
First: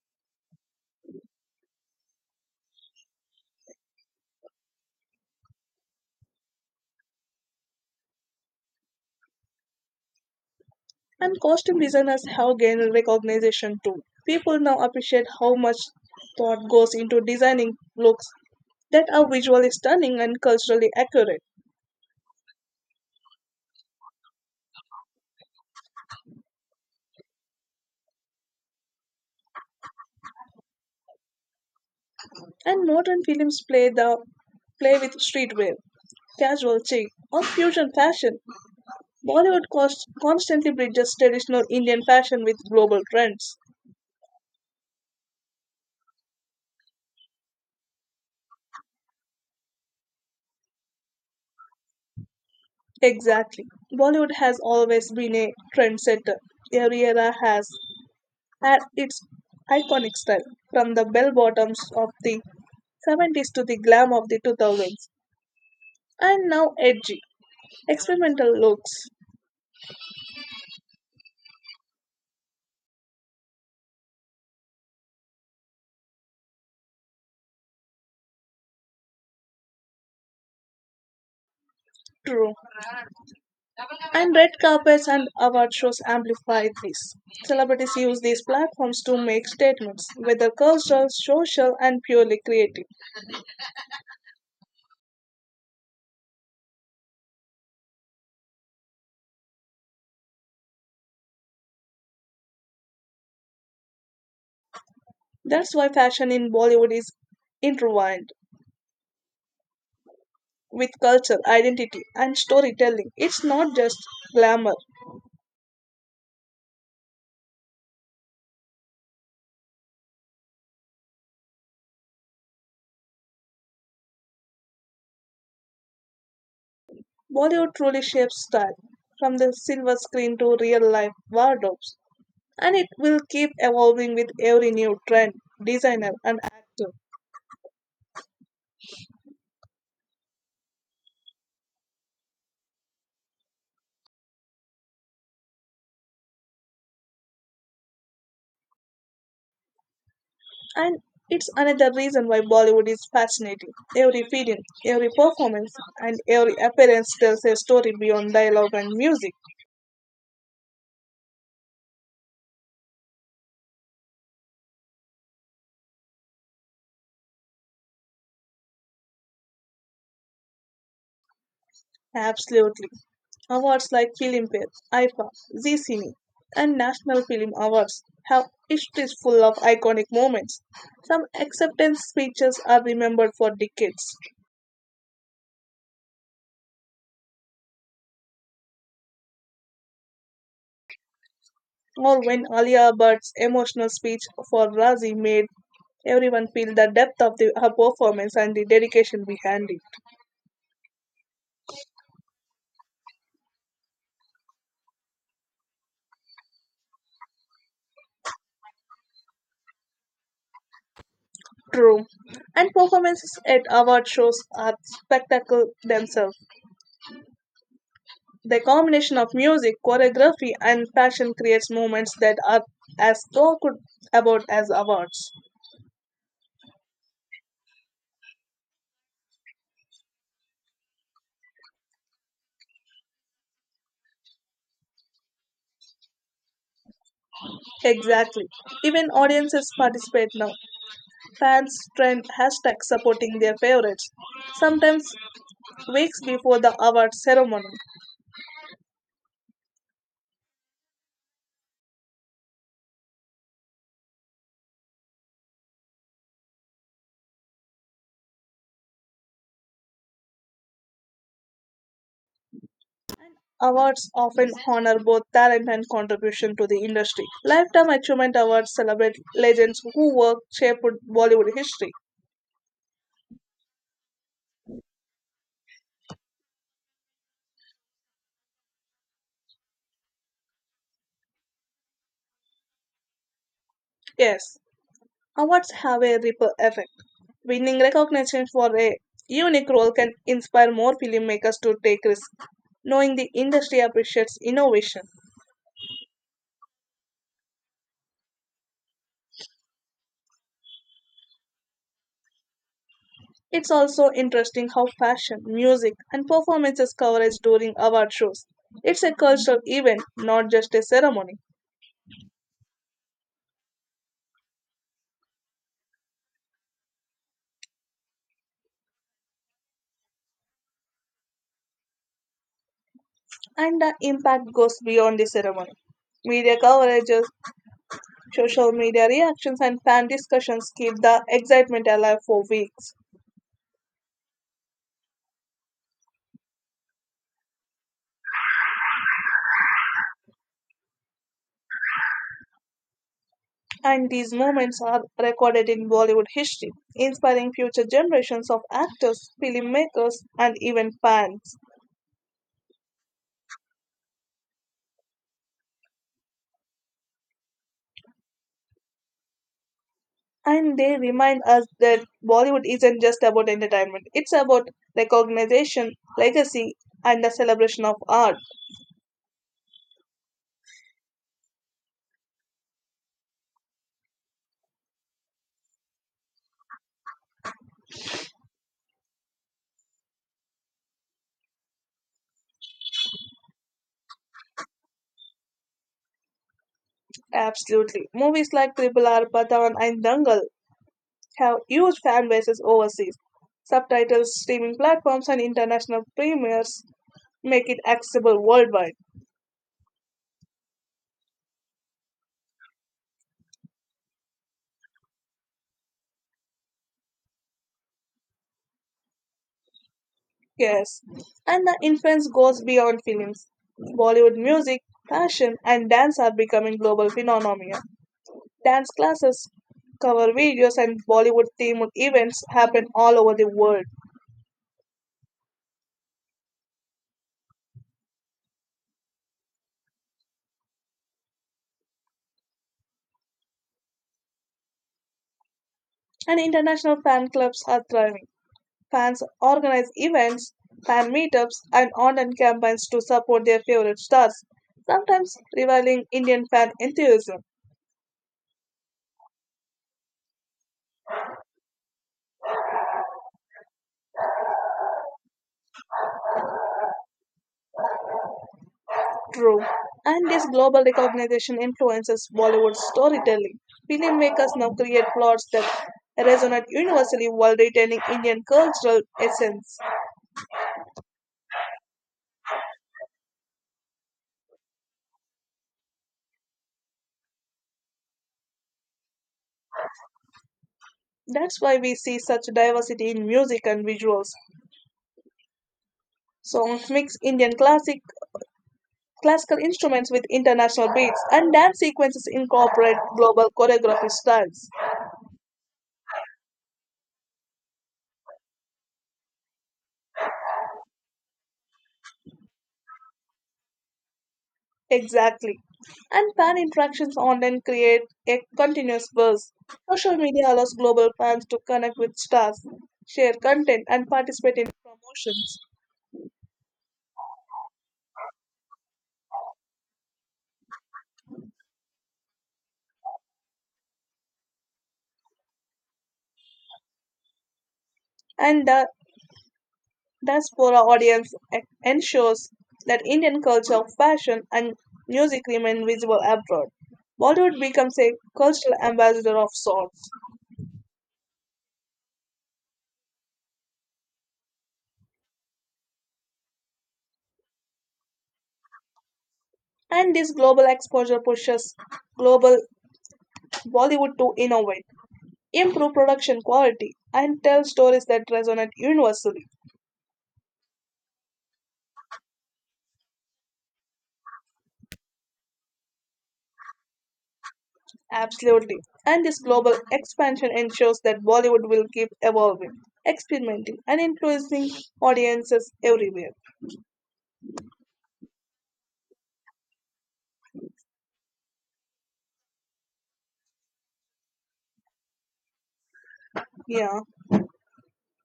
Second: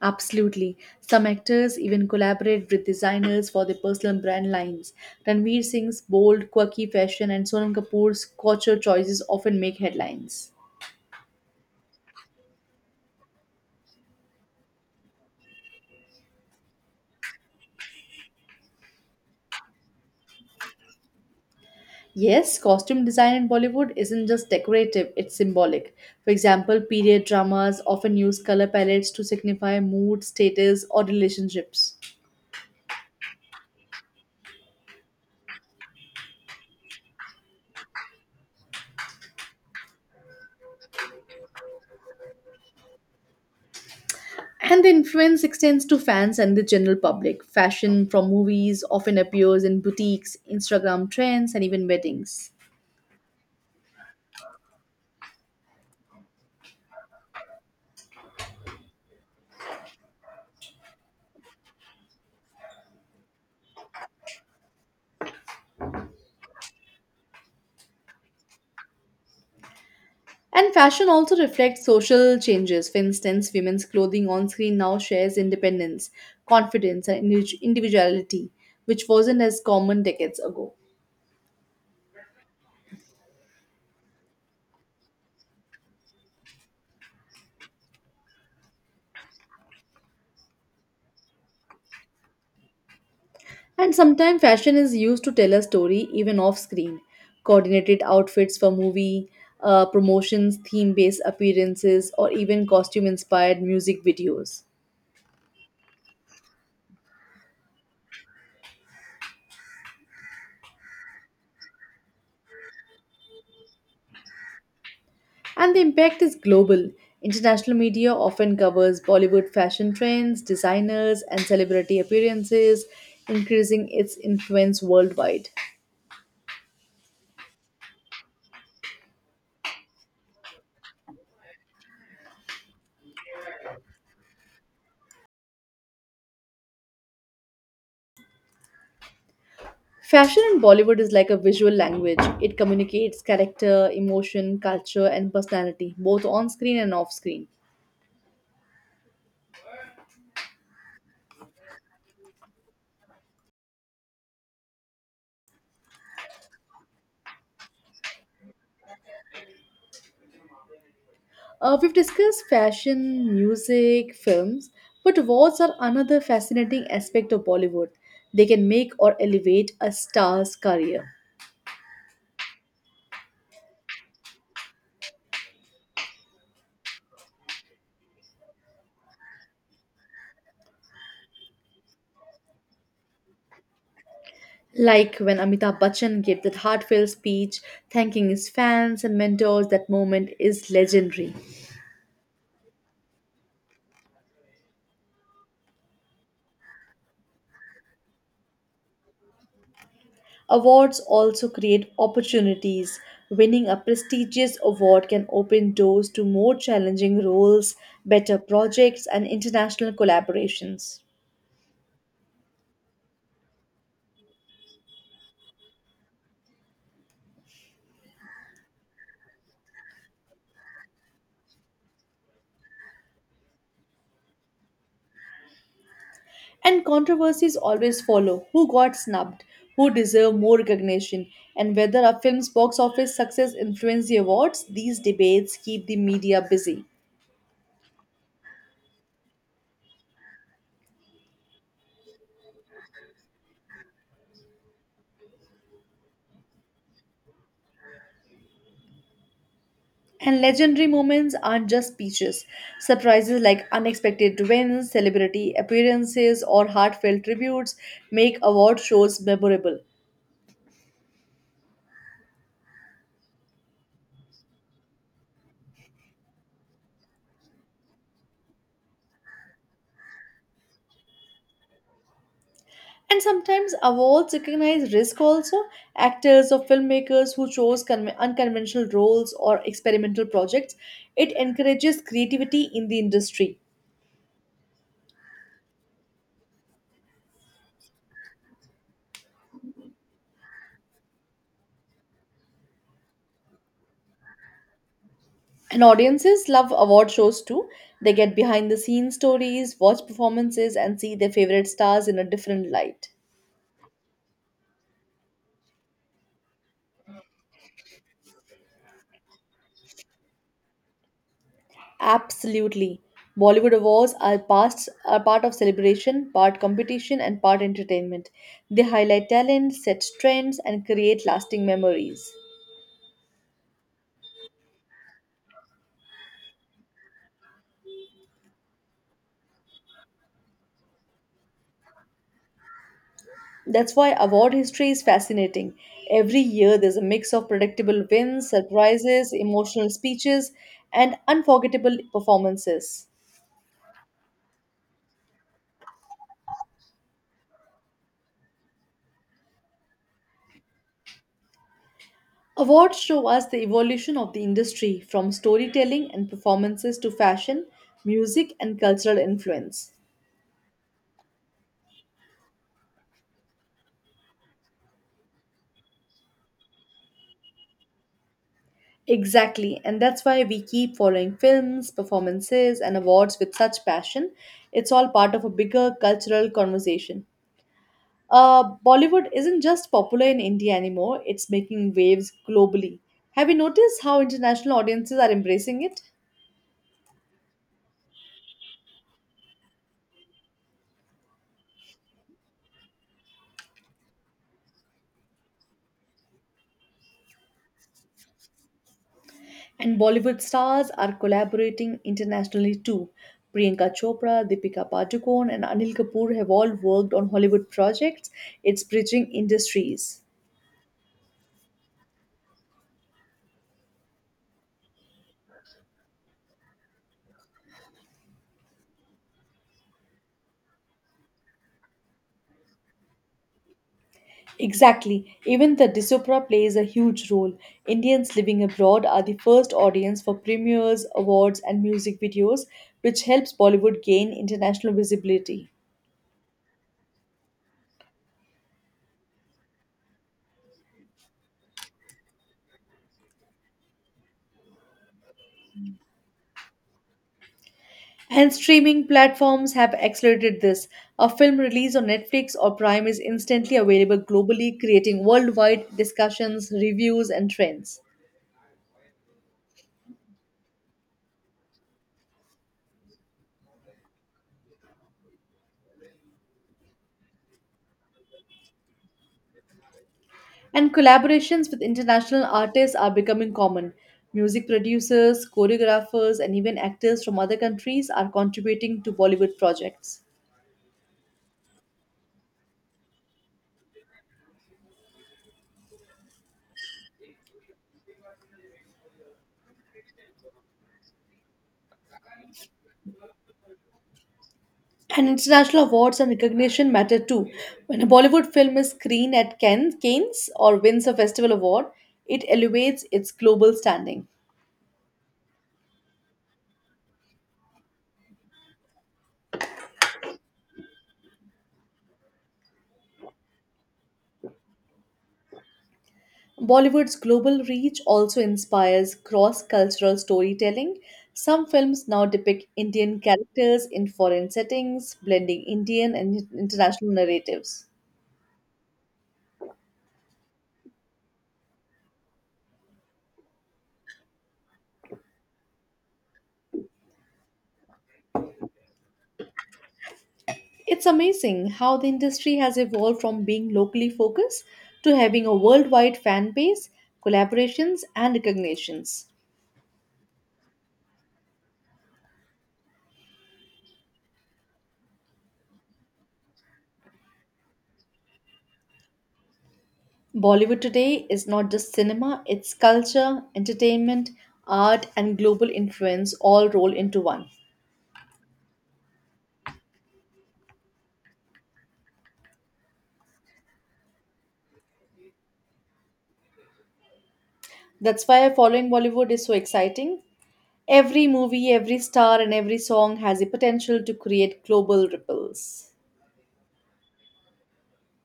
[SPEAKER 2] Absolutely. Some actors even collaborate with designers for their personal brand lines. Ranveer Singh's bold, quirky fashion and Sonam Kapoor's couture choices often make headlines.
[SPEAKER 1] And costume designers have gained recognition too. People now appreciate how much thought goes into designing looks that are visually stunning and culturally accurate.
[SPEAKER 2] Yes, costume design in Bollywood isn't just decorative, it's symbolic. For example, period dramas often use color palettes to signify mood, status, or relationships.
[SPEAKER 1] And modern films play with streetwear, casual chic, or fusion fashion. Bollywood cost constantly bridges traditional Indian fashion with global trends.
[SPEAKER 2] And the influence extends to fans and the general public. Fashion from movies often appears in boutiques, Instagram trends, and even weddings.
[SPEAKER 1] Exactly. Bollywood has always been a trendsetter. Every era has at its iconic style, from the bell bottoms of the 70s to the glam of the 2000s, and now edgy, experimental looks.
[SPEAKER 2] And fashion also reflects social changes. For instance, women's clothing on screen now shares independence, confidence, and individuality, which wasn't as common decades ago.
[SPEAKER 1] True. And red carpets and award shows amplify this. Celebrities use these platforms to make statements, whether cultural, social, and purely creative.
[SPEAKER 2] And sometimes fashion is used to tell a story even off screen. Coordinated outfits for movie promotions, theme based appearances, or even costume inspired music videos.
[SPEAKER 1] That's why fashion in Bollywood is intertwined with culture, identity, and storytelling. It's not just glamour.
[SPEAKER 2] And the impact is global. International media often covers Bollywood fashion trends, designers, and celebrity appearances, increasing its influence worldwide.
[SPEAKER 1] Bollywood truly shapes style from the silver screen to real life wardrobes, and it will keep evolving with every new trend, designer, and actor.
[SPEAKER 2] Fashion in Bollywood is like a visual language. It communicates character, emotion, culture, and personality, both on screen and off screen.
[SPEAKER 1] And it's another reason why Bollywood is fascinating. Every film, every performance, and every appearance tells a story beyond dialogue and music.
[SPEAKER 2] We've discussed fashion, music, films, but awards are another fascinating aspect of Bollywood. They can make or elevate a star's career.
[SPEAKER 1] Absolutely. Awards like Filmpare, IFA, Zee Cine, and National Film Awards have histories full of iconic moments. Some acceptance speeches are remembered for decades,
[SPEAKER 2] Like when Amitabh Bachchan gave that heartfelt speech thanking his fans and mentors, that moment is legendary.
[SPEAKER 1] or when Alia Bhatt's emotional speech for Razi made everyone feel the depth of her performance and the dedication behind it.
[SPEAKER 2] Awards also create opportunities. Winning a prestigious award can open doors to more challenging roles, better projects, and international collaborations.
[SPEAKER 1] True. And performances at award shows are spectacle themselves. The combination of music, choreography, and fashion creates moments that are as talked about as awards.
[SPEAKER 2] And controversies always follow who got snubbed, who deserved more recognition, and whether a film's box office success influenced the awards. These debates keep the media busy.
[SPEAKER 1] Exactly. Even audiences participate now. Fans trend hashtags supporting their favorites, sometimes weeks before the award ceremony.
[SPEAKER 2] And legendary moments aren't just speeches. Surprises like unexpected wins, celebrity appearances, or heartfelt tributes make award shows memorable.
[SPEAKER 1] Awards often honor both talent and contribution to the industry. Lifetime Achievement Awards celebrate legends who work shaped Bollywood history.
[SPEAKER 2] And sometimes awards recognize risk also. Actors or filmmakers who chose unconventional roles or experimental projects. It encourages creativity in the industry.
[SPEAKER 1] Yes, awards have a ripple effect. Winning recognition for a unique role can inspire more filmmakers to take risks, knowing the industry appreciates innovation.
[SPEAKER 2] And audiences love award shows too. They get behind the scenes stories, watch performances, and see their favorite stars in a different light.
[SPEAKER 1] It's also interesting how fashion, music, and performances coverage during award shows. It's a cultural event, not just a ceremony,
[SPEAKER 2] Absolutely. Bollywood awards are past are part of celebration, part competition, and part entertainment. They highlight talent, set trends, and create lasting memories.
[SPEAKER 1] and the impact goes beyond the ceremony. Media coverages, social media reactions, and fan discussions keep the excitement alive for weeks,
[SPEAKER 2] That's why award history is fascinating. Every year there's a mix of predictable wins, surprises, emotional speeches, and unforgettable performances.
[SPEAKER 1] and these moments are recorded in Bollywood history, inspiring future generations of actors, filmmakers, and even fans.
[SPEAKER 2] Awards show us the evolution of the industry from storytelling and performances to fashion, music, and cultural influence.
[SPEAKER 1] And they remind us that Bollywood isn't just about entertainment, it's about recognition, legacy, and the celebration of art.
[SPEAKER 2] Exactly, and that's why we keep following films, performances, and awards with such passion. It's all part of a bigger cultural conversation. Bollywood isn't just popular in India anymore, it's making waves globally. Have you noticed how international audiences are embracing it?
[SPEAKER 1] Absolutely. Movies like Triple R, Pathan, and Dangal have huge fan bases overseas. Subtitles, streaming platforms, and international premieres make it accessible worldwide.
[SPEAKER 2] And Bollywood stars are collaborating internationally too. Priyanka Chopra, Deepika Padukone, and Anil Kapoor have all worked on Hollywood projects. It's bridging industries.
[SPEAKER 1] Yes, and the influence goes beyond films. Bollywood music, fashion, and dance are becoming global phenomena. Dance classes, cover videos, and Bollywood themed events happen all over the world.
[SPEAKER 2] Exactly. Even the diaspora plays a huge role. Indians living abroad are the first audience for premieres, awards, and music videos, which helps Bollywood gain international visibility.
[SPEAKER 1] And international fan clubs are thriving. Fans organize events, fan meetups, and online campaigns to support their favorite stars, sometimes rivaling Indian fan enthusiasm.
[SPEAKER 2] And streaming platforms have accelerated this. A film released on Netflix or Prime is instantly available globally, creating worldwide discussions, reviews, and trends.
[SPEAKER 1] True. And this global recognition influences Bollywood storytelling. Filmmakers now create plots that resonate universally while retaining Indian cultural essence.
[SPEAKER 2] And collaborations with international artists are becoming common. Music producers, choreographers, and even actors from other countries are contributing to Bollywood projects.
[SPEAKER 1] That's why we see such diversity in music and visuals. Songs mix Indian classic classical instruments with international beats, and dance sequences incorporate global choreography styles.
[SPEAKER 2] And international awards and recognition matter too. When a Bollywood film is screened at Cannes or wins a festival award, it elevates its global standing.
[SPEAKER 1] Exactly. And fan interactions online create a continuous buzz. Social media allows global fans to connect with stars, share content, and participate in promotions.
[SPEAKER 2] Bollywood's global reach also inspires cross cultural storytelling. Some films now depict Indian characters in foreign settings, blending Indian and international narratives.
[SPEAKER 1] And the ensures that Indian culture, fashion, and music remain visible abroad. Bollywood becomes a cultural ambassador of sorts.
[SPEAKER 2] It's amazing how the industry has evolved from being locally focused to having a worldwide fan base, collaborations, and recognitions.
[SPEAKER 1] And this global exposure pushes global Bollywood to innovate, improve production quality, and tell stories that resonate universally.
[SPEAKER 2] Bollywood today is not just cinema, it's culture, entertainment, art, and global influence all rolled into one.
[SPEAKER 1] Absolutely. And this global expansion ensures that Bollywood will keep evolving, experimenting, and influencing audiences everywhere.
[SPEAKER 2] That's why following Bollywood is so exciting. Every movie, every star, and every song has the potential to create global ripples.
[SPEAKER 1] Yeah.